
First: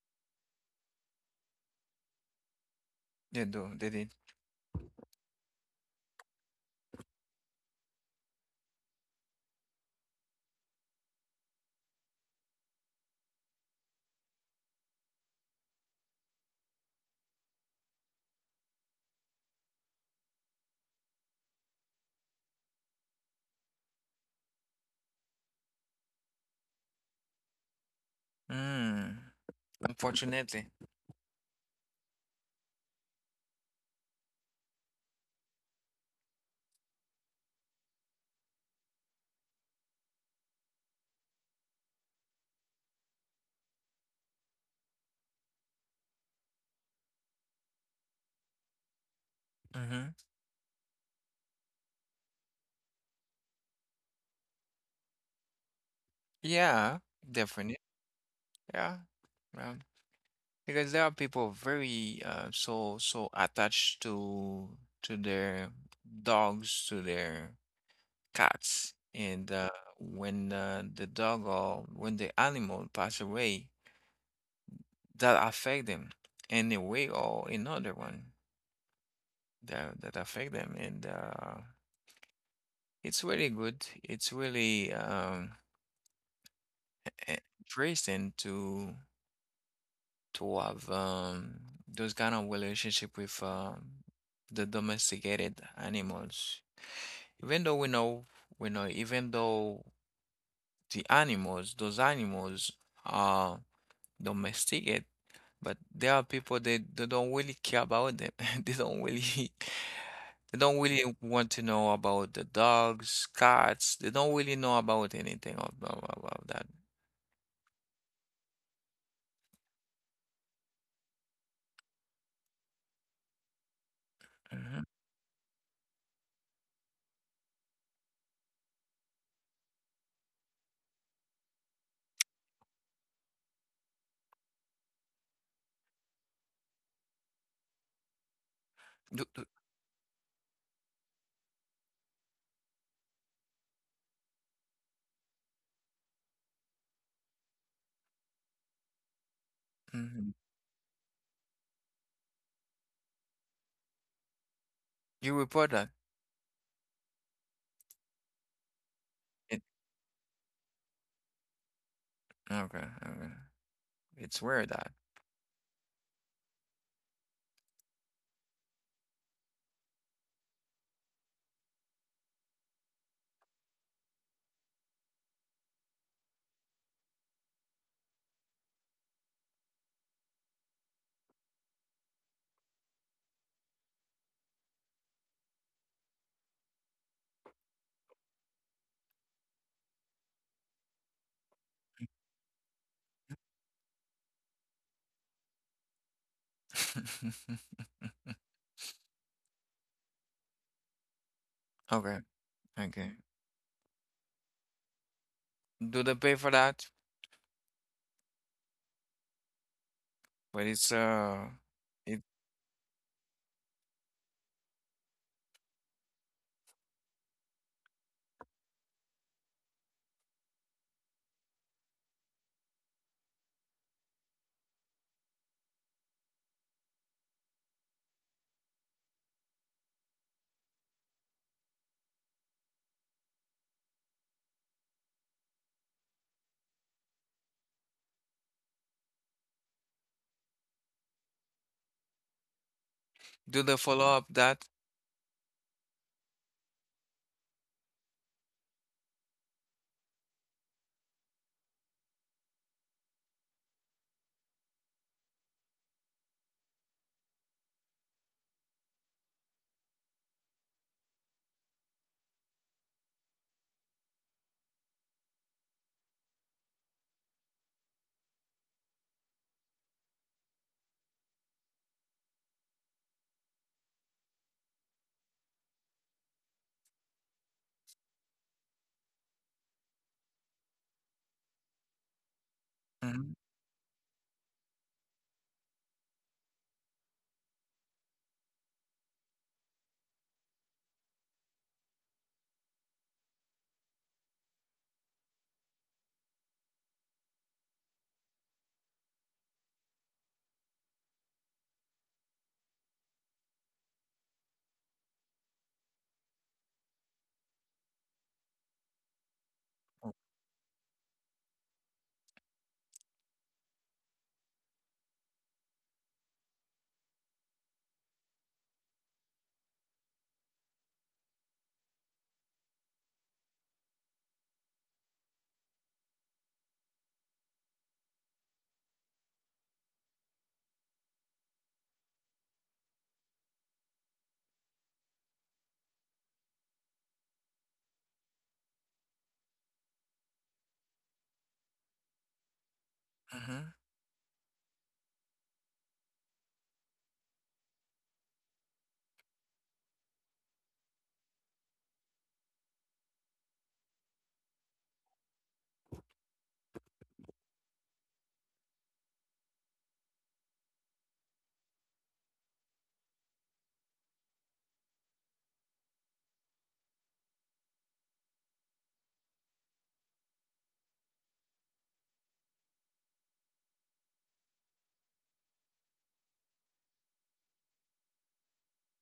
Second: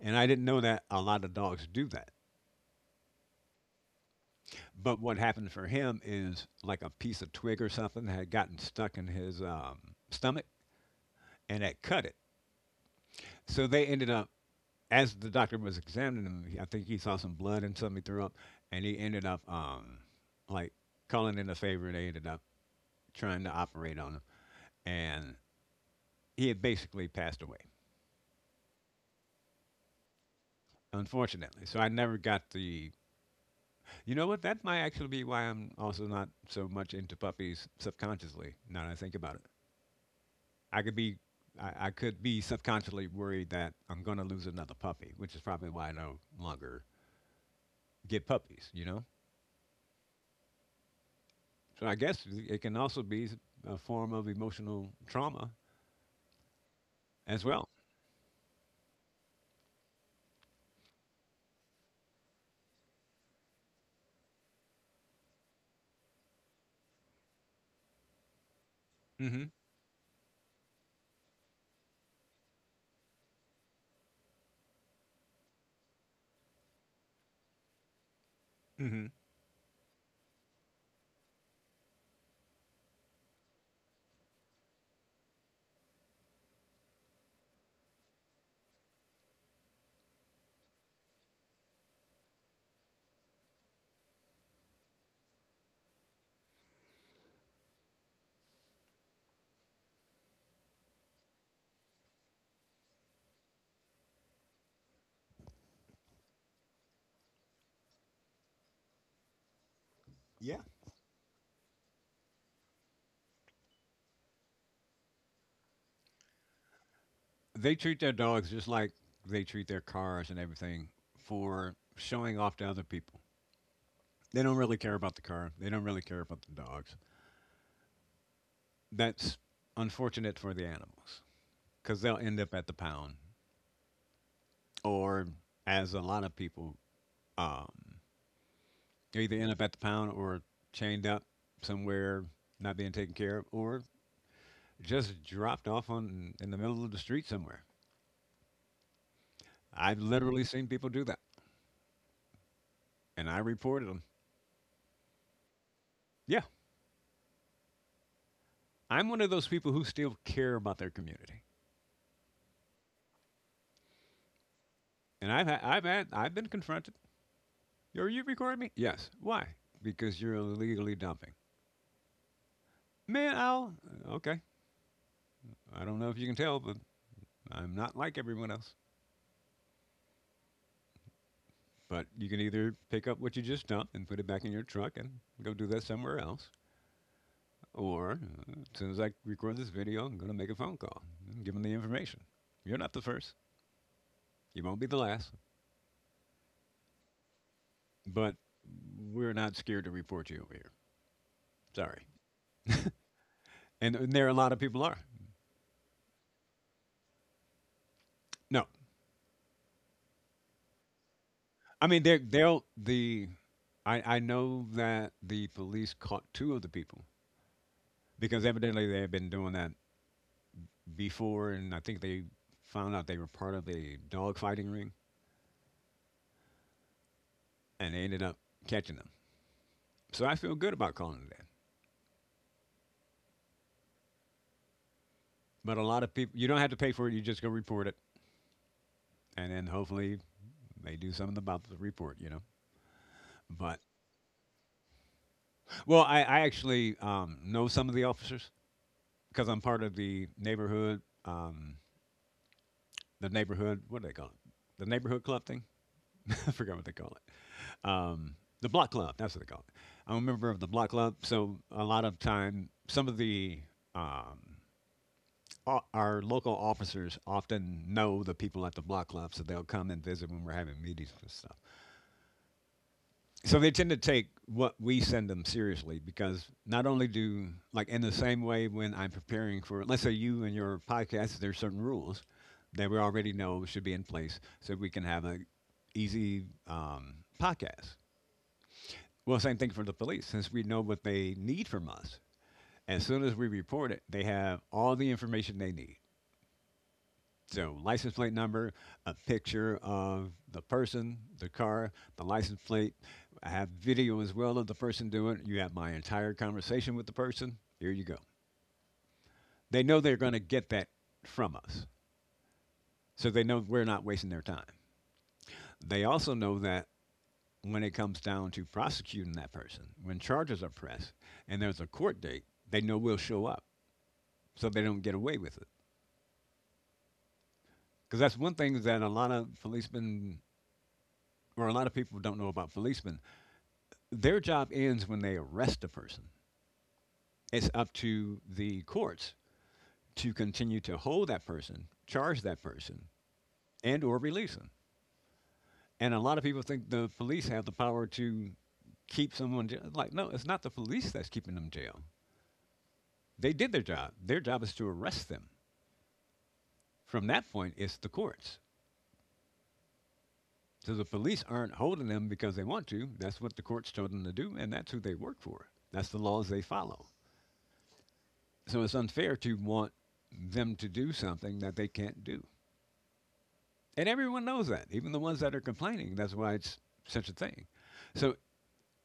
And I didn't know that a lot of dogs do that. They do. They did. But what happened for him is like a piece of twig or something had gotten stuck in his stomach, and that cut it. So they ended up, as the doctor was examining him, I think he saw some blood and something he threw up, and he ended up like calling in a favor, and they ended up trying to operate on him, and he had basically passed away. Mm. Unfortunately. Unfortunately. So I never got the. You know what? That might actually be why I'm also not so much into puppies subconsciously. Now that I think about it, I could be, I could be subconsciously worried that I'm going to lose another puppy, which is probably why I no longer get puppies. You know. Mm-hmm. So I guess it can also be a form of emotional trauma Yeah, as well. definitely. Yeah. Um, because there are people very so attached to their dogs, to their cats. Hmm And when the dog or when the animal pass away, that affect them in a way or another one hmm that affect them. And it's really good. It's really interesting to have those kind of relationship with the domesticated animals. Even though we know, even though those animals are domesticated, but there are people they don't really care about them. They don't really Yeah. they don't really want to know about the dogs, cats. They don't really know about anything about that. They treat their dogs just like they treat their cars and everything for showing off to other people. They don't really Hmm. care about the car. They don't really care about the dogs. That's unfortunate for the animals because they'll end up at the pound, or as a lot of people, um, they Do, either do, end up at the pound or chained up somewhere, not being taken care of, or just dropped off on in the middle of the street somewhere. I've mhm. literally seen people do that, and I reported them. You report that? Yeah, I'm one of those It, people who still care about their community, okay, okay. It's weird that. and I've been confronted. Are you recording me? Yes. Why? Because you're illegally dumping. Man, I'll. Okay. I don't know if you can tell, but I'm not like everyone else. But you can either pick up what you just dumped and put it back in your truck and go do that somewhere else. Or as soon as I record this video, I'm going to make a phone call and give them the information. You're not the first. You won't be the last. But we're not scared to report you over here. Sorry. Okay, okay. And there are a lot of people are. Do they pay for that? No, But it's I mean, they're, it they'll the. I know that the police caught two of the people because evidently they had been doing that before, and I think they found out they were part of a dog fighting ring, and they ended up catching them. So I feel good about calling it that. But a lot of people, you don't have to pay for it. You just go report it, and then hopefully they do something about the report. Do But they follow up that? Well, I actually know some of the officers because I'm part of the neighborhood, the neighborhood, what do they call it, the neighborhood club thing. I forgot what they call it. The block club. That's what they call it. I'm a member of the block club, so a lot of time, some of the um, our local officers often know the people at the block club, so they'll come and visit when we're having meetings and stuff. So they tend to take what we send them seriously, because not only do, like, in the same way when I'm preparing for, let's say, you and your podcast, there's certain rules that we already Hmm. know should be in place so we can have a easy, podcast. Well, same thing for the police, since we know what they need from us. As soon as we report it, they have all the information they need. So, license plate number, a picture of the person, the car, the license plate. I have video as well of the person doing it. You have my entire conversation with the person. Here you go. They know they're going to get that from us. So they know we're not wasting their time. They also know that when it comes down to prosecuting that person, when charges are pressed and there's a court date, they know we'll show up, so they don't get away with it. Because that's one thing that a lot of policemen, or a lot of people, don't know about policemen. Their job ends when they arrest a person. It's up to the courts to continue to hold that person, charge that person, Hmm. and or release them. And a lot of people think the police have the power to keep someone jail. Like, no, it's not the police that's keeping them jail. They did their job. Their job is to arrest them. From that point, it's the courts. So the police aren't holding them because they want to. That's what the courts told them to do, and that's who they work for. That's the laws they follow. So it's unfair to want them to do something that they can't do. And everyone knows that, even the ones that are complaining. That's why it's such a thing. So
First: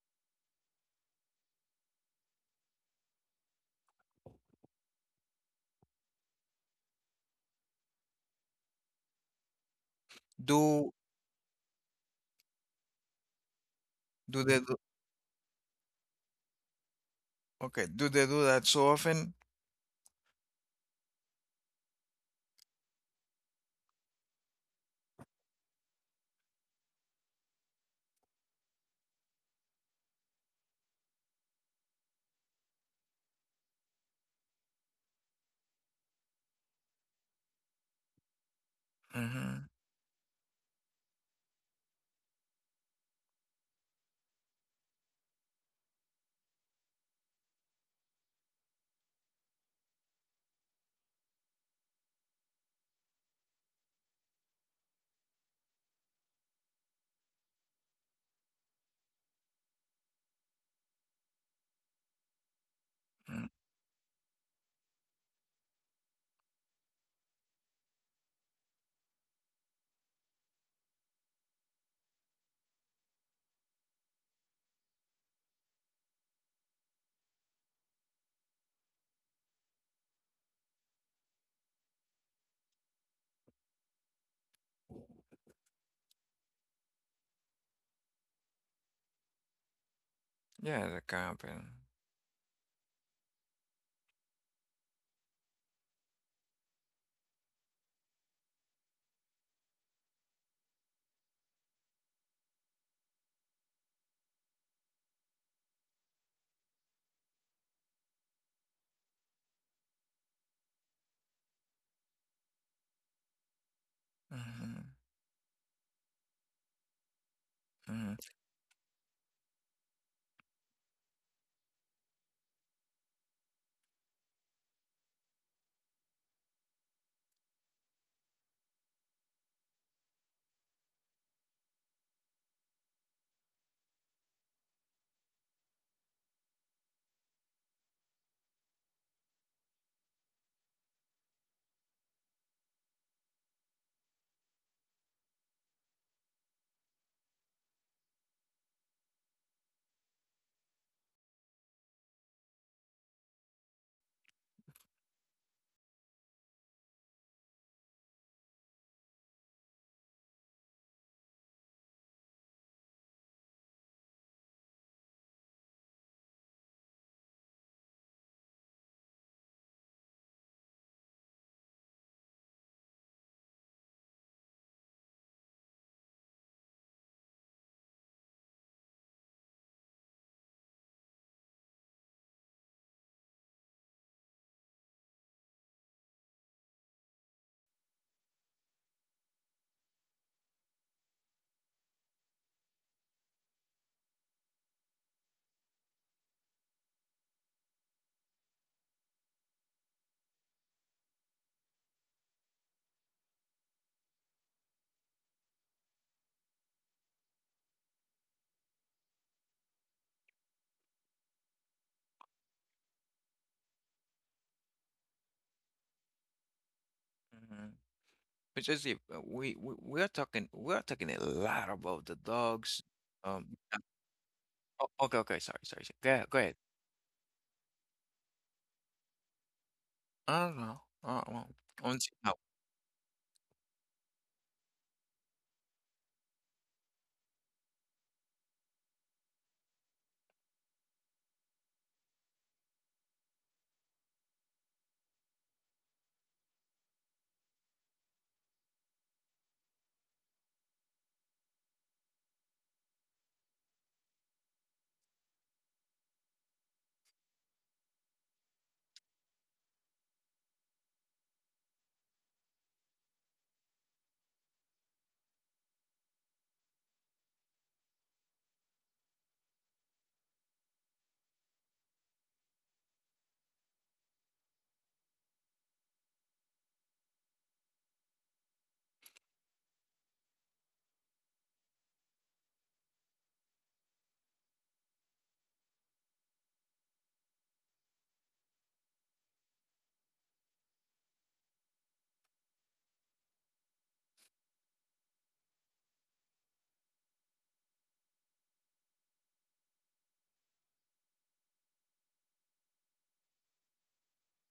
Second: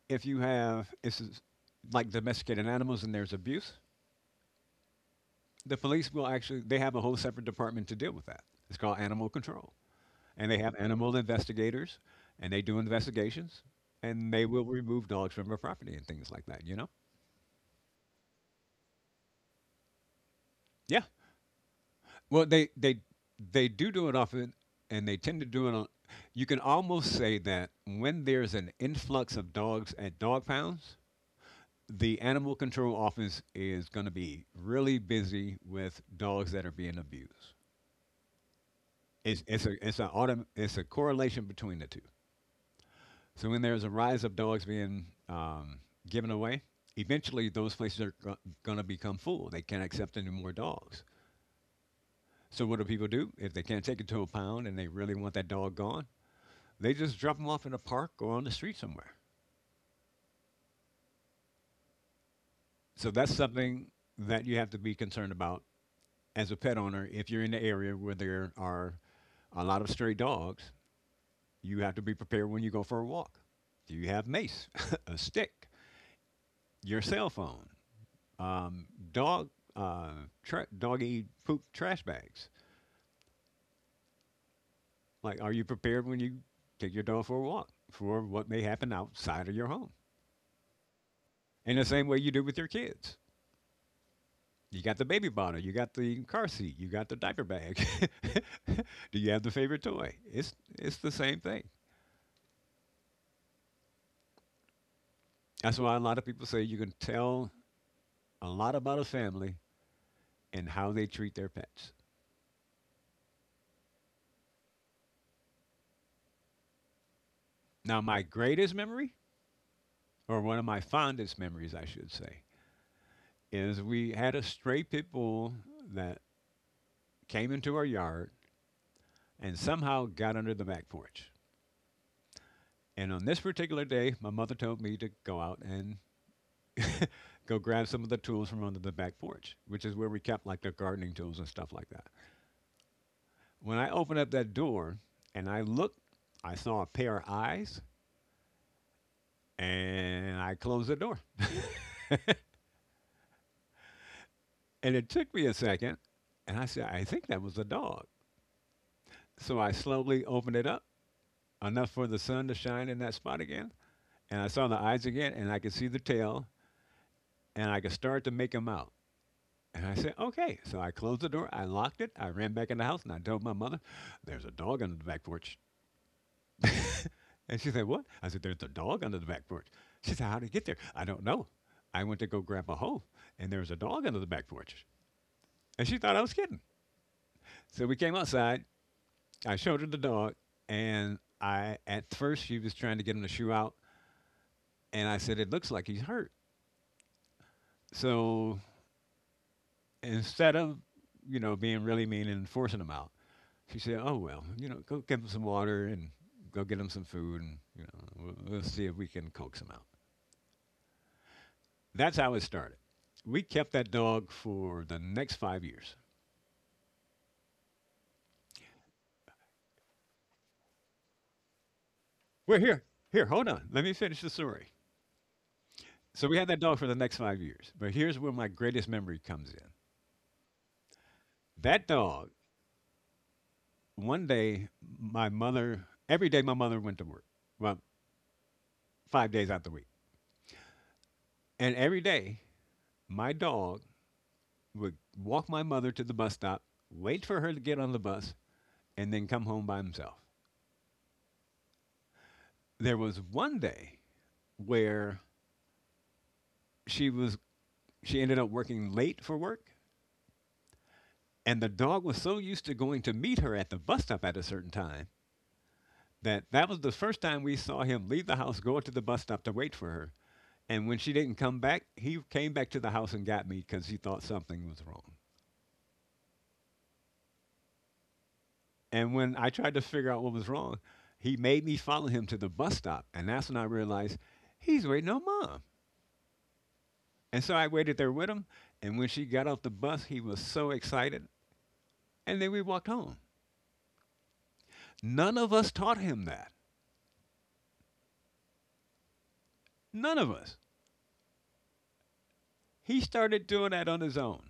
if you have, it's like domesticated animals and there's abuse, the police will actually, they have a whole separate department to deal with that. It's called animal control, and they have Do animal investigators, and they do investigations, and do they they will do, remove dogs from a property and things like that. You know? okay? Do they do that so often? Yeah. Well, they they do do it often, and they tend to do it on. You can almost say that when there's an influx of dogs at dog pounds, the animal control office is going to be really busy with dogs that are being abused. It's it's Mm-hmm. a it's a autom- it's a correlation between the two. So when there's a rise of dogs being, given away, eventually those places are going to become full. They can't accept any more dogs. So what do people do if they can't take it to a pound and they really want that dog gone? They just drop them off in a park or on the street somewhere. So that's Mm. something that you have to be concerned about as a pet owner. If you're in the area where there are a lot of stray dogs, you have to be prepared when you go for a walk. Do you have mace, a stick, your cell phone? um, Dog uh, doggy poop trash bags. Like, are you prepared when you take your dog for a walk for what may happen outside of your home? Yeah, that can happen. In the same way you do with your kids. You got the baby bottle, you got the car seat, you got the diaper bag. Do you have the favorite toy? It's the same thing. That's why a lot of people say you can tell a lot about a family and how they treat their pets. Hmm. Now, Hmm. my greatest memory, or one of my fondest memories, I should say, is we had a stray pit bull that came into our yard and somehow got under the back porch. And on this particular day, my mother told me to go out and go grab some of the tools from under the back porch, which is where we kept like the gardening tools and stuff like that. When I opened up that door and I looked, I saw a pair of eyes and I closed the door. And it took me a second and I said, I think that was a dog. So I slowly opened it up enough for the sun to shine in that spot again. And I saw the eyes again, and I could see the tail, and I could start to make them out. And I said, okay. So I closed the door, I locked it, I ran back in the house, and I told my mother, there's a dog under the back porch. And she said, what? I said, there's a dog under the back porch. She said, how did it get there? I don't know. I went to go grab a hoe, and there was a dog under the back porch. And she thought I was kidding. So we came outside, I showed her the dog, and I, at first, she was trying to get him to shoe out. And I said, it looks like he's hurt. So instead of, you know, being really mean and forcing them out, she said, "Oh well, you know, go give them some water and go get them some food, and you know, we'll see if we can coax them out." That's how it started. We kept that dog for the next 5 years. Hmm. But just if we are talking a lot about the We're dogs. here, here, hold Um. on. uh, Let me finish the story. okay. Okay. Sorry. Sorry. Sorry. Go So ahead. Go we had ahead. that dog for the next 5 years. But here's where my greatest memory comes in. I don't know. I don't know. That On to dog. now. One day, my mother. Every day, my mother went to work. Well, 5 days out the week, and every day, my dog would walk my mother to the bus stop, wait for her to get on the bus, and then come home by himself. There was one day where she was she ended up working late for work, and the dog was so used to going to meet her at the bus stop at a certain time that that was the first time we saw him leave the house, go to the bus stop to wait for her. And when she didn't come back, he came back to the house and got me because he thought something was wrong. And when I tried to figure out what was wrong, he made me follow him to the bus stop. And that's when I realized he's waiting on mom. And so I waited there with him. And when she got off the bus, he was so excited. And then we walked home. None of us taught him that. None of us. He started doing that on his own.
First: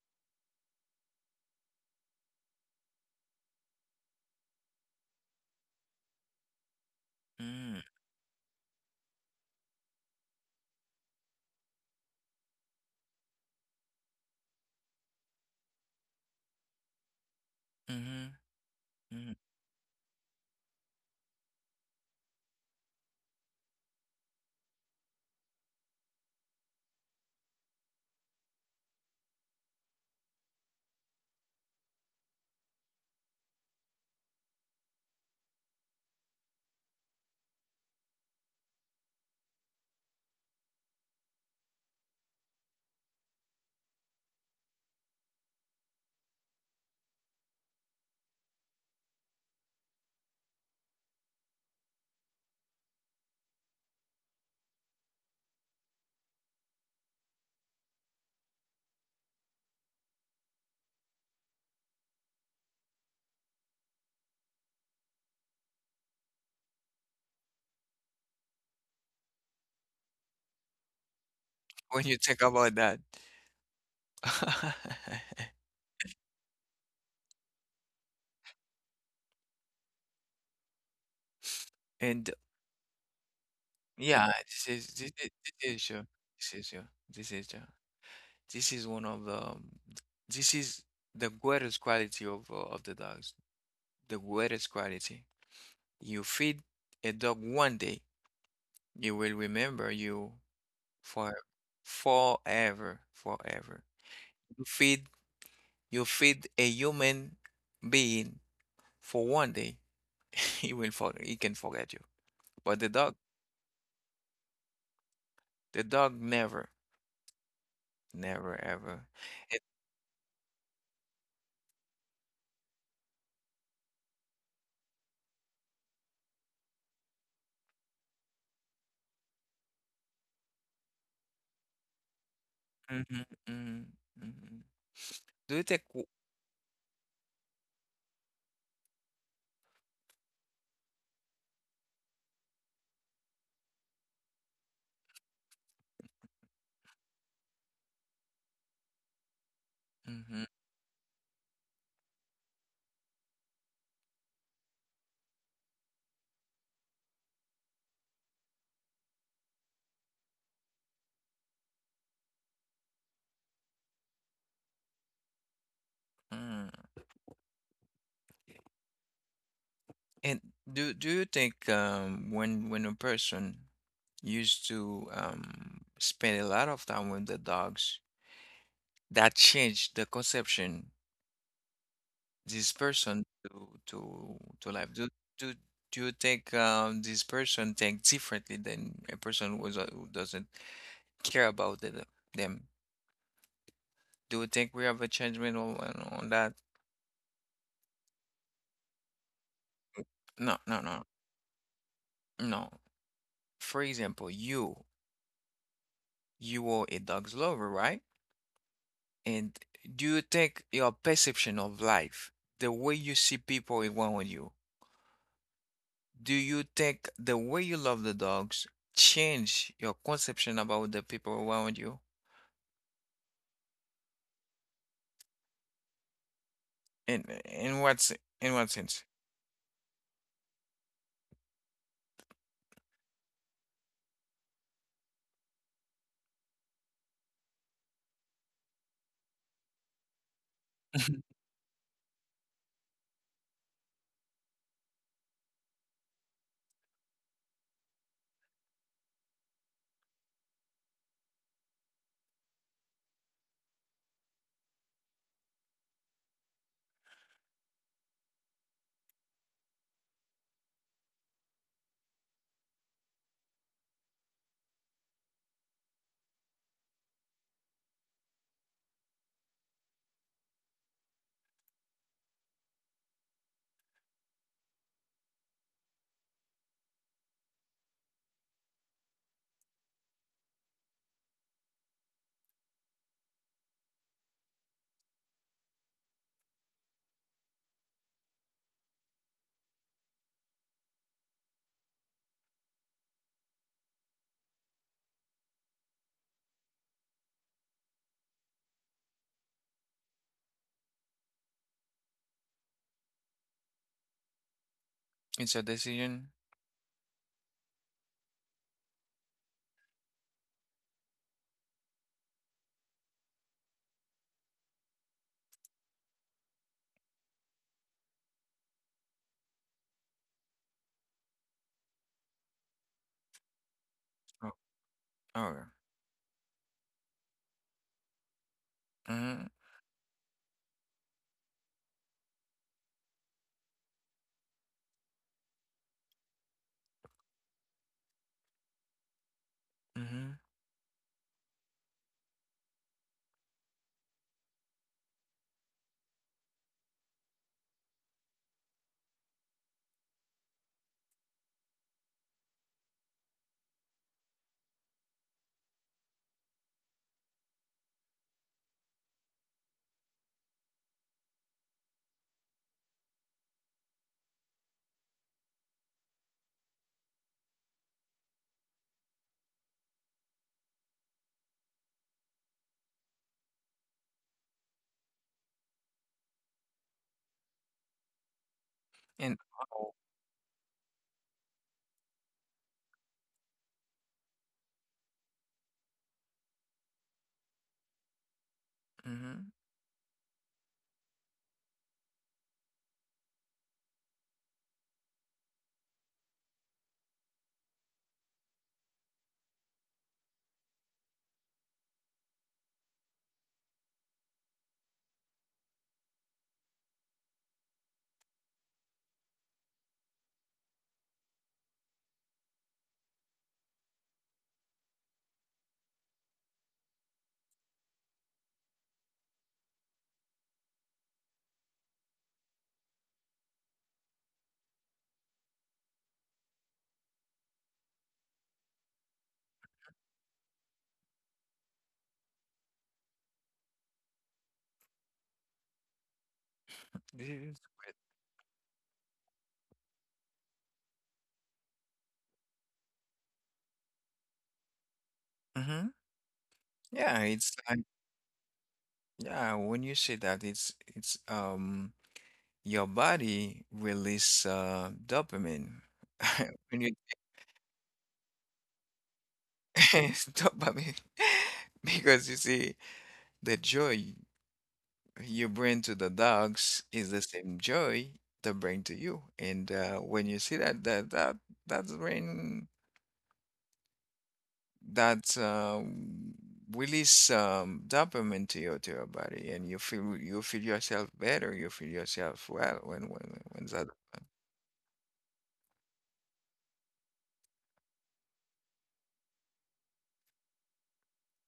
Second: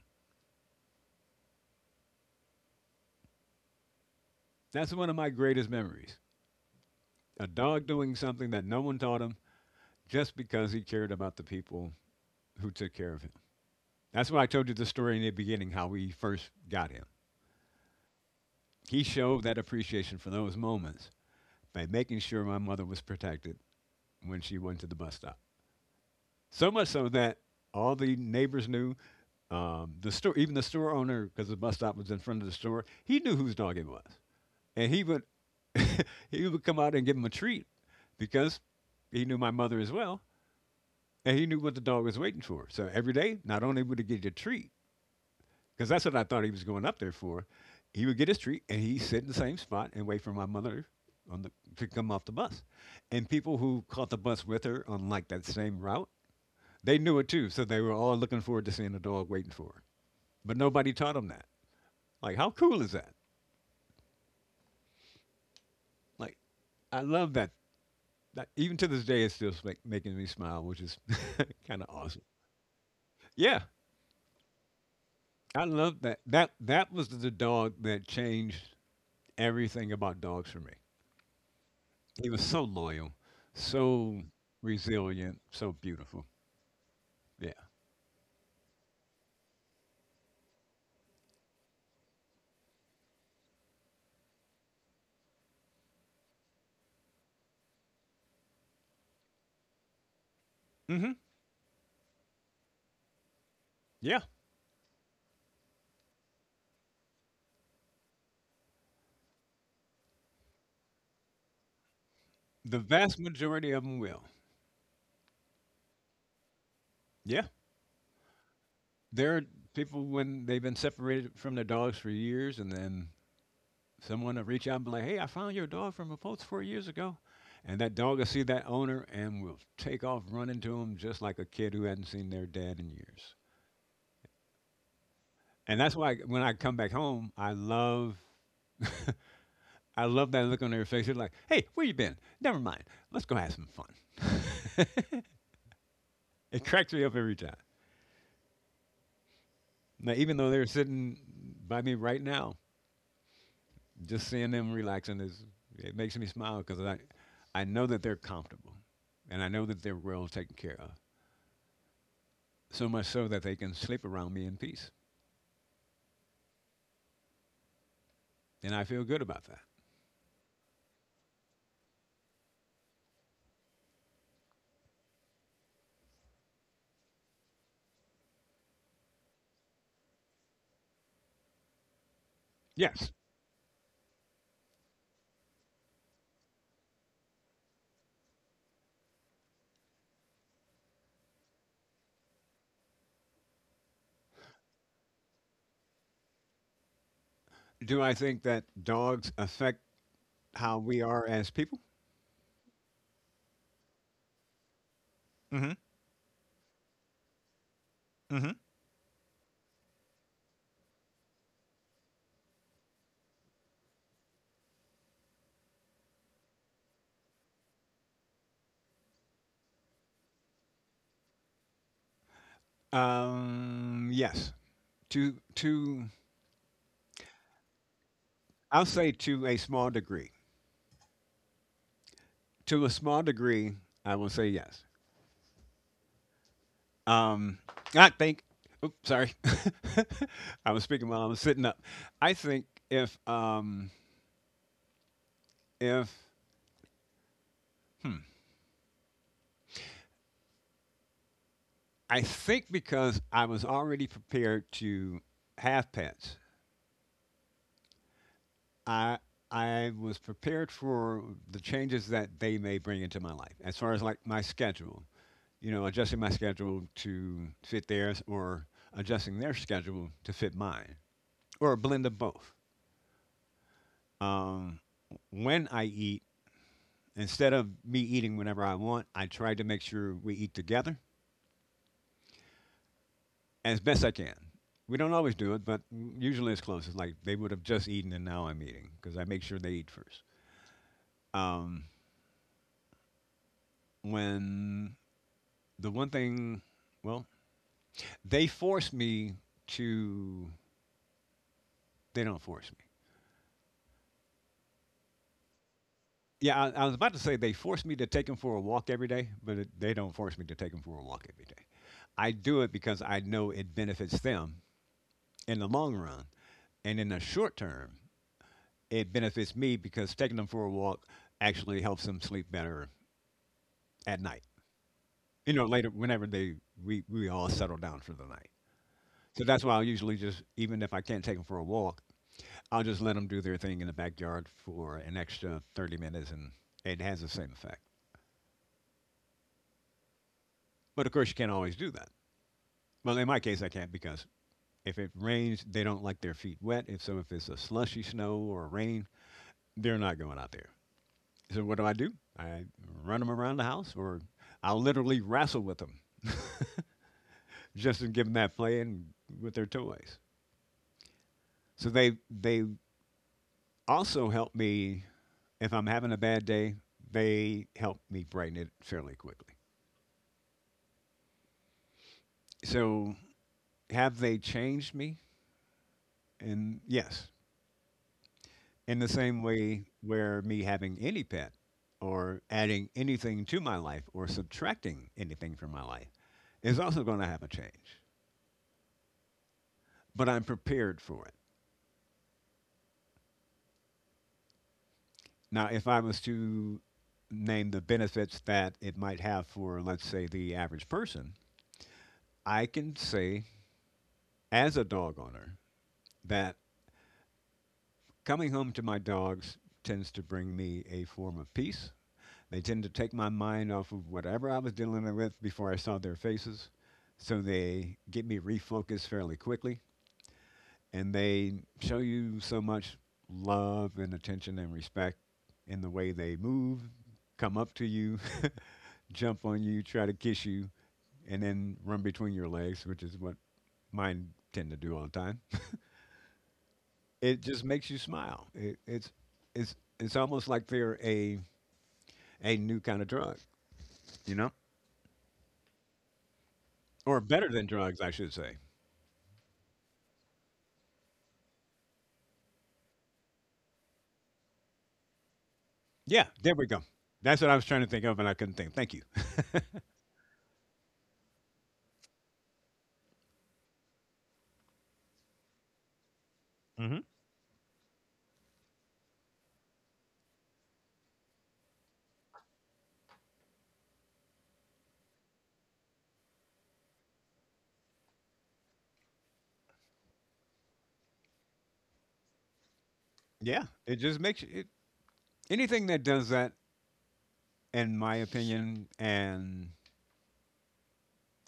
That's one of my greatest memories. A Mm, dog doing something that no one taught him, just because he cared about the people who took care of him. That's why I told you the story in the beginning, how we first got him. mhm, He mhm. showed that appreciation for those moments by making sure my mother was protected when she went to the bus stop. So much so that all the neighbors knew. The store, even the store owner, because the bus stop was in front of the store, he knew whose dog it was, and he would he would come out and give him a treat, because he knew my mother as well, and he knew what the dog was waiting for. So every day, not only would he get a treat, because that's what I thought he was going up there for. He would get his treat and he'd sit in the same spot and wait for my mother on the, to come off the bus. And people who caught the bus with her on like that same route, they knew it too. So they were all looking forward to seeing the dog waiting for her. But nobody taught them that. Like, how cool is that? Like, I love that. That even to this day, it's still making me smile, which is kind of When you awesome. think about that, Yeah, I love that. That was the dog that changed everything about dogs for me. and He was so loyal, so yeah, resilient, this so is your beautiful. this is your this is Yeah. your this is one of the um, this is the greatest quality of the dogs. The greatest quality. You feed a dog one day, it will remember you hmm for forever, forever. Yeah. You Feed you feed a human being for one day, he can forget you. But The the dog, vast majority of them will. the dog never, Yeah. never ever. There are It, people when they've been separated from their dogs for years, and then someone will reach out and be like, hey, I found your dog from a post 4 years ago. And that dog will see that owner and will take off running to him just like a kid who hadn't seen their dad in Mhm, years. mm, mhm. Do you And think? that's why when I come back home, I love I love that look on their face. They're like, hey, where you been? Never mind. Let's go have some fun. It cracks me up every time. Now, even Mhm, though they're sitting by me right now, just seeing them relaxing is, it makes me smile because I know that they're comfortable, and I know that they're well taken care of. So much so that they can sleep around me in peace, mm. and I feel good about that. And do you think when a person used to spend a lot of time with the dogs? That changed the conception this Yes. person to life, do do you think this person think differently than a person who's, who doesn't care about them, do you think we have a judgment on, on that? Do I think that dogs affect No, how no, we no, are as people? no. For example, you Mm-hmm. you are a dog's lover, right? Mm-hmm. And do you think your perception of life, the way you see people around you? Do you think the way you love the dogs change your conception about the people around you? Yes. To In what I'll sense? say to a small degree. To a small degree, I will say yes. Um, I think. Oops, sorry. I was speaking Mhm. while I was sitting up. I think if I think because I was already prepared to have pets, I I was prepared for the changes that they may bring into my life as far as like my schedule, you know, adjusting my schedule to fit theirs, or adjusting their schedule to fit mine, or a blend of both. Um, when I eat, instead of me eating whenever I want, I try to make sure we eat together as best I can. We don't always do it, but usually it's close. It's like they would have just eaten and now I'm eating because I make sure they eat first. Um, when the one thing, well, they force me to, they don't force me. It's a decision. Yeah, I was about to say they force me to take them for a walk every day, but they don't force me to take them for a walk every day. I do it because I know it benefits them in the long run. And in the short term, it benefits me because taking them for a walk actually helps them sleep better at night. Oh, You okay. know, later, whenever we all settle down for the night. So Mm-hmm. that's why I'll usually just, even if I can't take them for a walk, I'll just let them do their thing in the backyard for an extra 30 minutes and it has the same effect. Mm-hmm. But of course, you can't always do that. Well, in my case, I can't because if it rains, they don't like their feet wet. If it's a slushy snow or rain, they're not going out there. So what do? I run them around the house, or I'll literally wrestle with them just to give them that playing with their toys. So they also help me if I'm having a bad day. They help me brighten it fairly quickly. So have they changed me? And Yes, in the And same way oh, where me having any pet or adding anything to my life or subtracting anything from my life is also going to have a change. mm-hmm. But I'm prepared for it. Now, if I was to name the benefits that it might have for, let's say, the average person, I can say as a dog owner that coming home to my dogs tends to bring me a form of peace. They tend to take my mind off of whatever I was dealing with before I saw their faces. So they get me refocused fairly quickly. And they show you so much love and attention and respect in the way they move, come up to you, jump on you, try to kiss you, and then run between your legs, which is what mine tend to do all the time. This It is, just makes you smile. It, it's almost like they're a new kind of drug, you know. mm-hmm. Yeah, Or better it's than like drugs, I should say. yeah, when you say that it's your body release dopamine. Yeah, there we When go. you That's what I was trying to think of, and I couldn't think. Thank you. dopamine. Because you see the joy you bring to the dogs hmm is the same joy they bring to you. And when you see that's bring that release dopamine to your body, and you feel yourself better. You feel yourself well when Yeah, that it just makes you- it, anything that does that, in my opinion, and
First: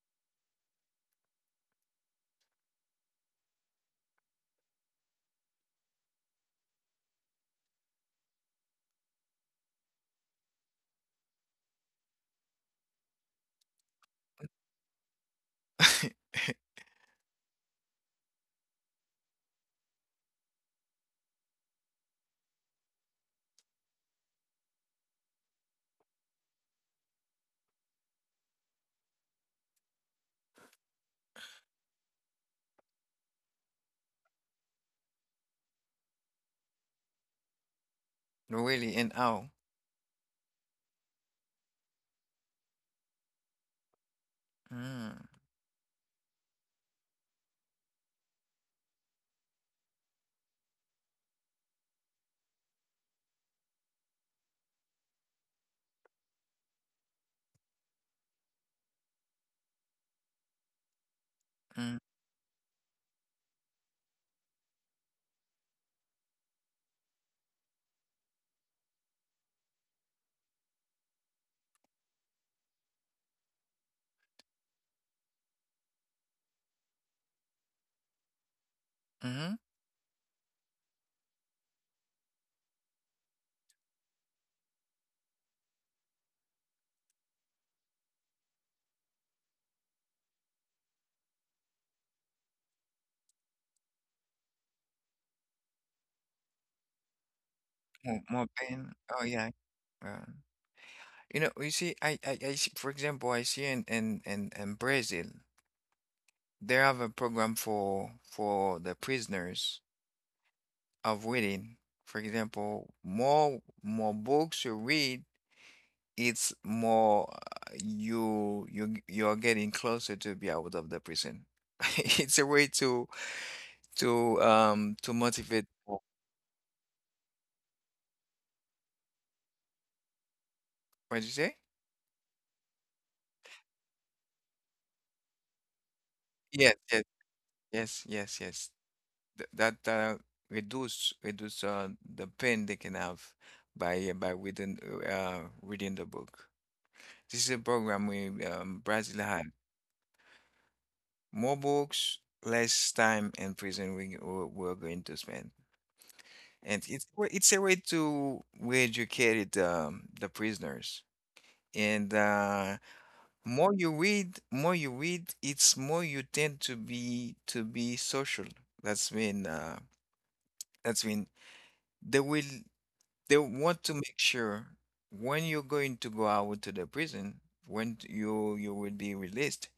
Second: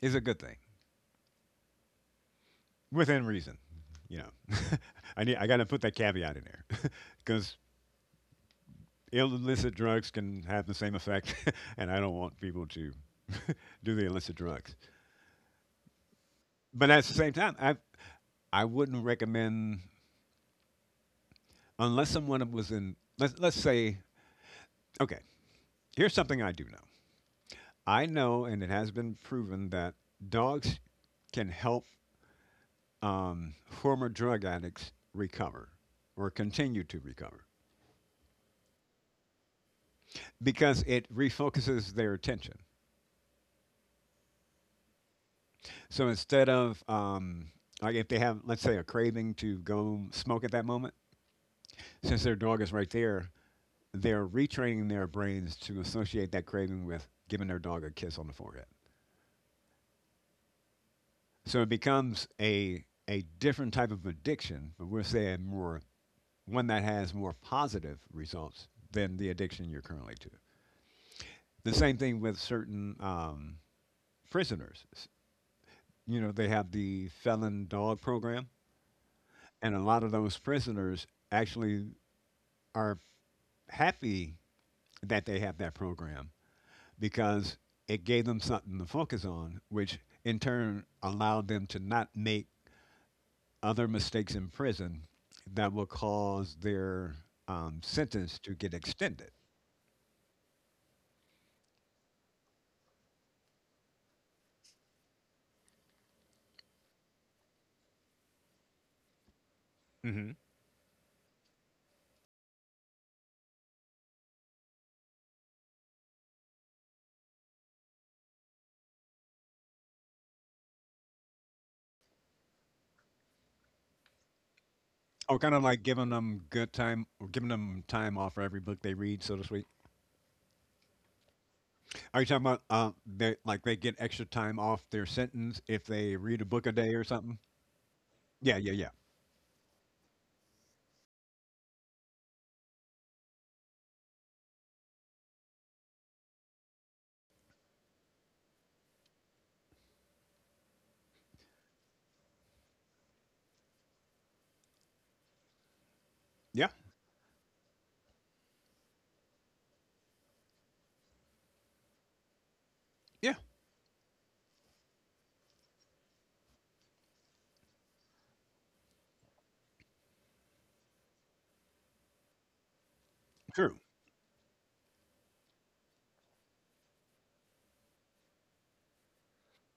is a good thing within reason. You know, I got to put that caveat in there because illicit drugs can have the same effect, and I don't want people to do the illicit drugs. But at the same time, I wouldn't recommend unless someone was in, let's say, okay. Here's something I do know. I know, and it has been proven that dogs can help former drug addicts recover or continue to recover really, and oh. because it refocuses their attention. Mm, So instead of like if they have, let's say, a craving to go smoke at that moment, since their dog is right there, they're retraining their brains to associate that craving with giving their dog a kiss on the forehead. So it mm, becomes a different type of addiction, but we're saying more, one that has more positive results than the addiction you're currently to. The same thing with certain prisoners. You know, they have the felon dog program, mm-hmm. and a lot of those prisoners actually are happy that they have that program because it gave them something to focus on, which in turn allowed them to not make other mistakes in prison that will cause their More, sentence more to get pain. Oh extended. yeah. Uh, you know, you see, I see, for example, I see in Brazil. They have a program for the prisoners Hmm of reading. For example, more books you read, it's more you're getting closer to be out of the prison. It's a way to Or kind of motivate like people. giving them good time, or giving them time off for every book they read, so to speak. What did you say? Are you talking about they, like they get extra time off their sentence if they read a book a Yes, day or yes, something? yes, yes, Yeah, yes. yeah, yeah, Th that reduce the pain they can have by reading the book. This is a program we Brazil has. More books, less time in prison we're going to spend. yeah, And it's a way to re-educate the prisoners. And yeah. More you read, it's more you tend to be social. That's when uh, that's when they will they True. want to make sure when you're going to go out to the prison, when you will be released,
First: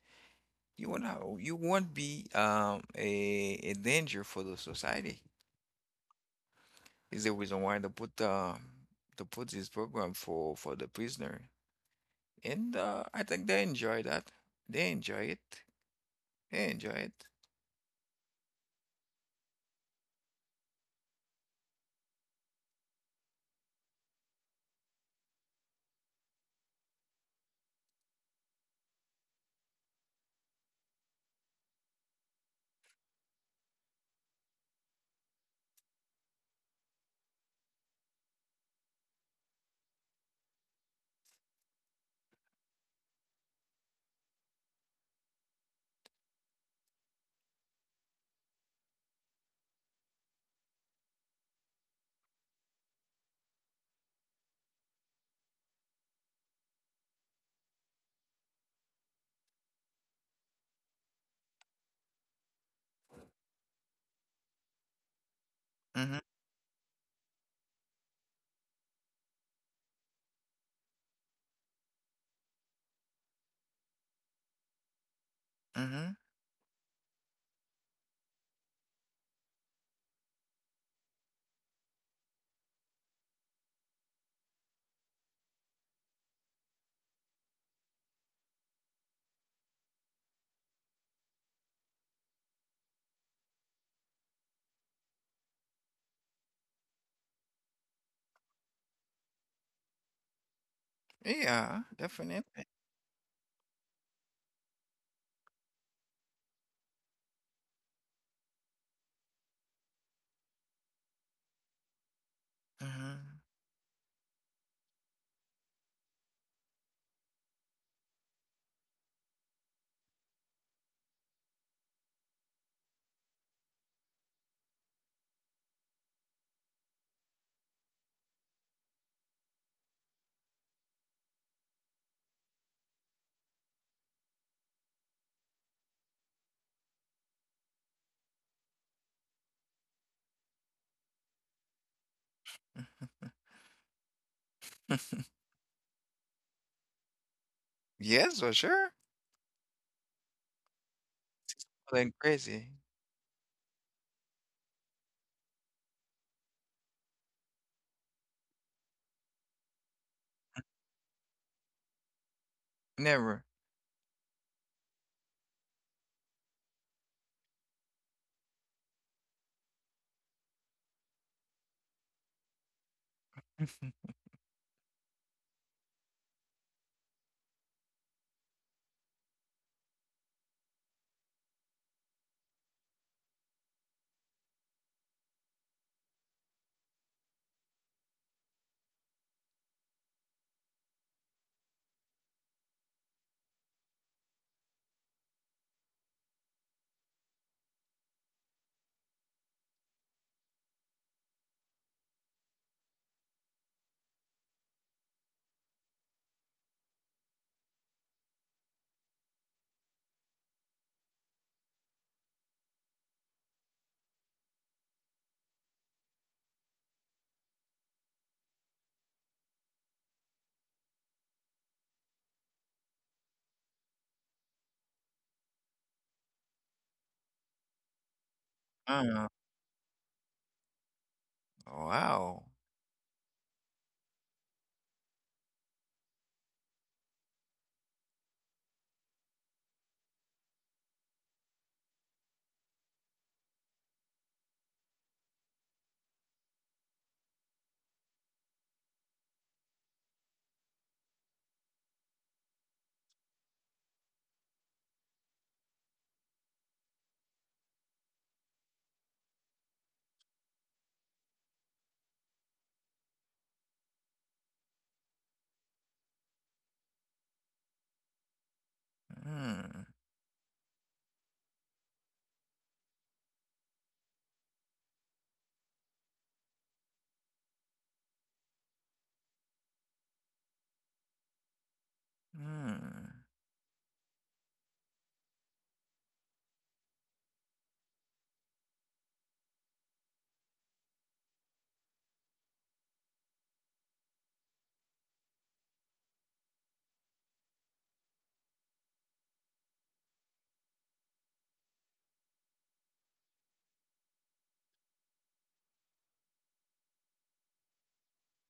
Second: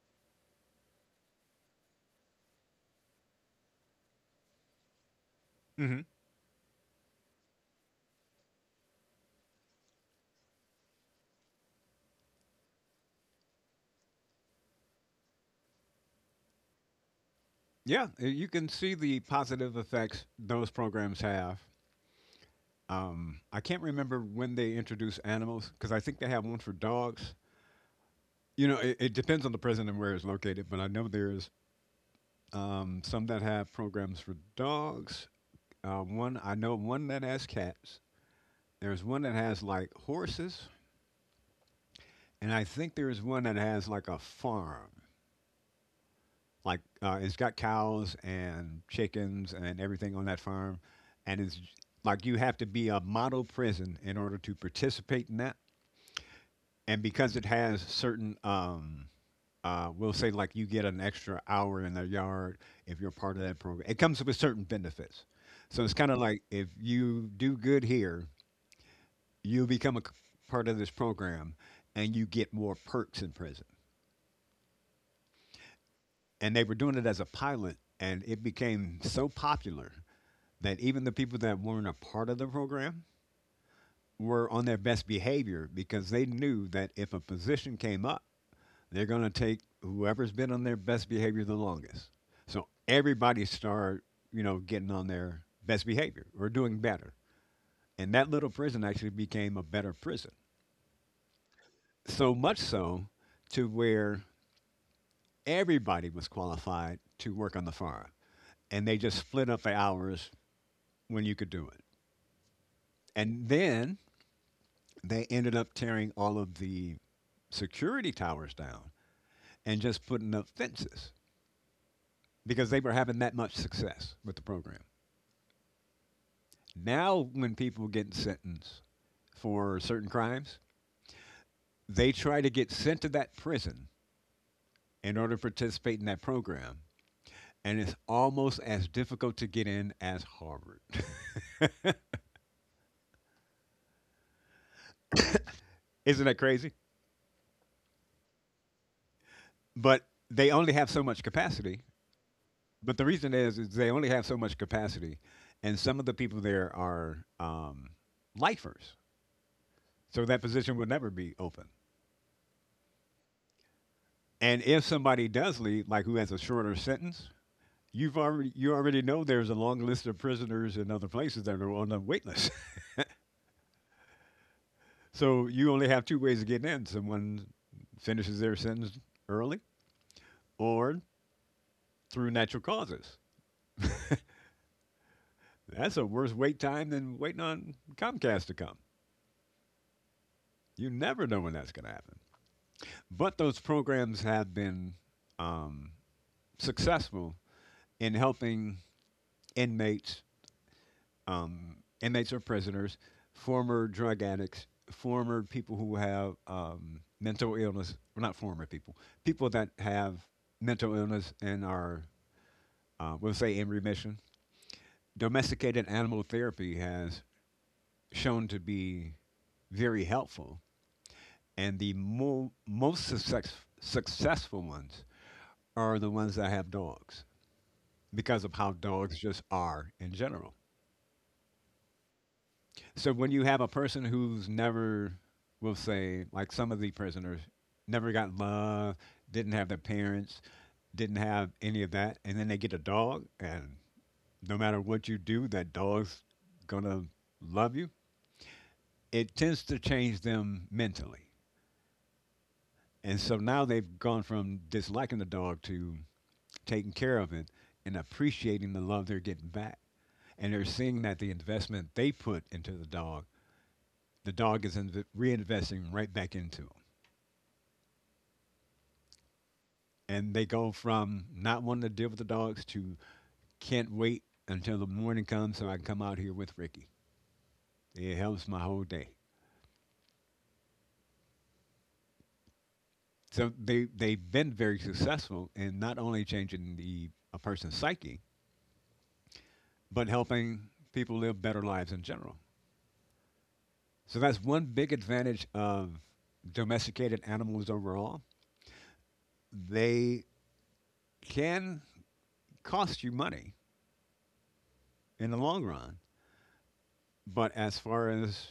you will not. You won't be a danger for the society. Hmm Is the reason why they put the to put this program for the prisoner, and I think they enjoy that. They enjoy it. They enjoy it. Yeah, you can see the positive effects those programs have. I can't remember when they introduced animals because I think they have one for dogs. You know, it depends on the president and where it's located, but I know there's some that have programs for dogs. One I know one that has cats. There's one that has like horses, and I think there's one that has like a farm. Like it's got cows and chickens and everything on that farm, and like you have to be a model prison in order to participate in that. And because it has certain we'll say, like you get an extra hour in their yard if you're part of that program. It comes with certain benefits. So it's kind Mm-hmm. of like if you do good here, you become part of this program and you get more perks in prison. Mm-hmm. And they were doing it as a pilot, and it became so popular that even the people that weren't a part of the program were on their best behavior because they knew that if a position came up, they're going to take whoever's been on their best behavior the longest. So everybody start, you know, getting on their best behavior or doing better. And that little prison actually became a better prison. Yeah, So much definitely. so to where everybody was qualified to work on the farm. And they just split up the hours when you could do it. Mm-hmm. And then they ended up tearing all of the security towers down and just putting up fences because they were having that much success with the program. Now, when people get sentenced for certain crimes, they try to get sent to that prison in order to participate in that program. And it's almost as difficult to get in as Harvard. Isn't that crazy? Yes, for sure. But they only have so much capacity. Then crazy. But the reason is they only have so much capacity. And some of the people there are lifers. So that position will never be open. Never. And if somebody does leave, like who has a shorter sentence, you already know there's a long list of prisoners in other places that are on the wait list. So you only have two ways of getting in. Someone finishes their sentence early or through natural causes. That's a worse wait time than waiting on Comcast to come. You never know when that's going to happen. But those programs have been um, successful in helping inmates, um, inmates or prisoners, former drug addicts, former people who have mental illness, well, not former people, people that have mental illness and are, we'll say, in remission. Domesticated animal therapy has shown to be very helpful, and the successful ones are the ones that have dogs because of how dogs Uh, just are in general. wow. So when you have a person who's never, we'll say, like some of the prisoners, never got love, didn't have their parents, didn't have any of that, and then they get a dog, and no matter what you do, that dog's gonna love you. It tends to change them mentally, and so now they've gone from disliking the dog to taking care of it and appreciating the love they're getting back, and they're seeing that the investment they put into the dog is reinvesting right back into it. Mm, And they go from not wanting to deal with the dogs to, can't wait until the morning comes so I can come out here with Ricky. It helps my whole day. mm. So they've been very successful in not only changing the a person's psyche, but helping people live better lives in general. So that's one big advantage of domesticated animals overall. They can cost you money in the long run, but as far as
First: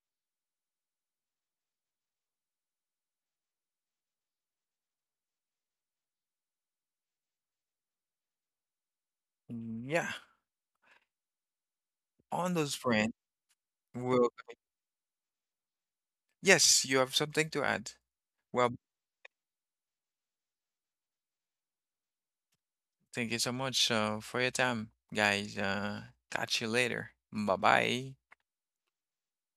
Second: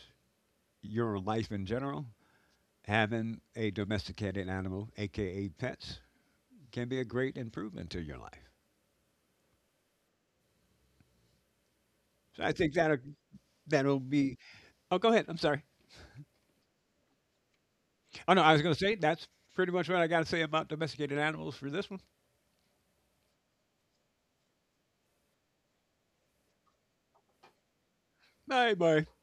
your life in general, having a domesticated animal, aka pets, can be a great improvement to your life. Yeah. So I On think those that friends. that'll Well, be. Oh, go ahead. I'm sorry. yes, you have something to add. Oh no, I was going Well, to say that's pretty much what I got to say about domesticated animals for this one. thank you so much for your time, guys. Catch you later. Bye bye. Bye bye.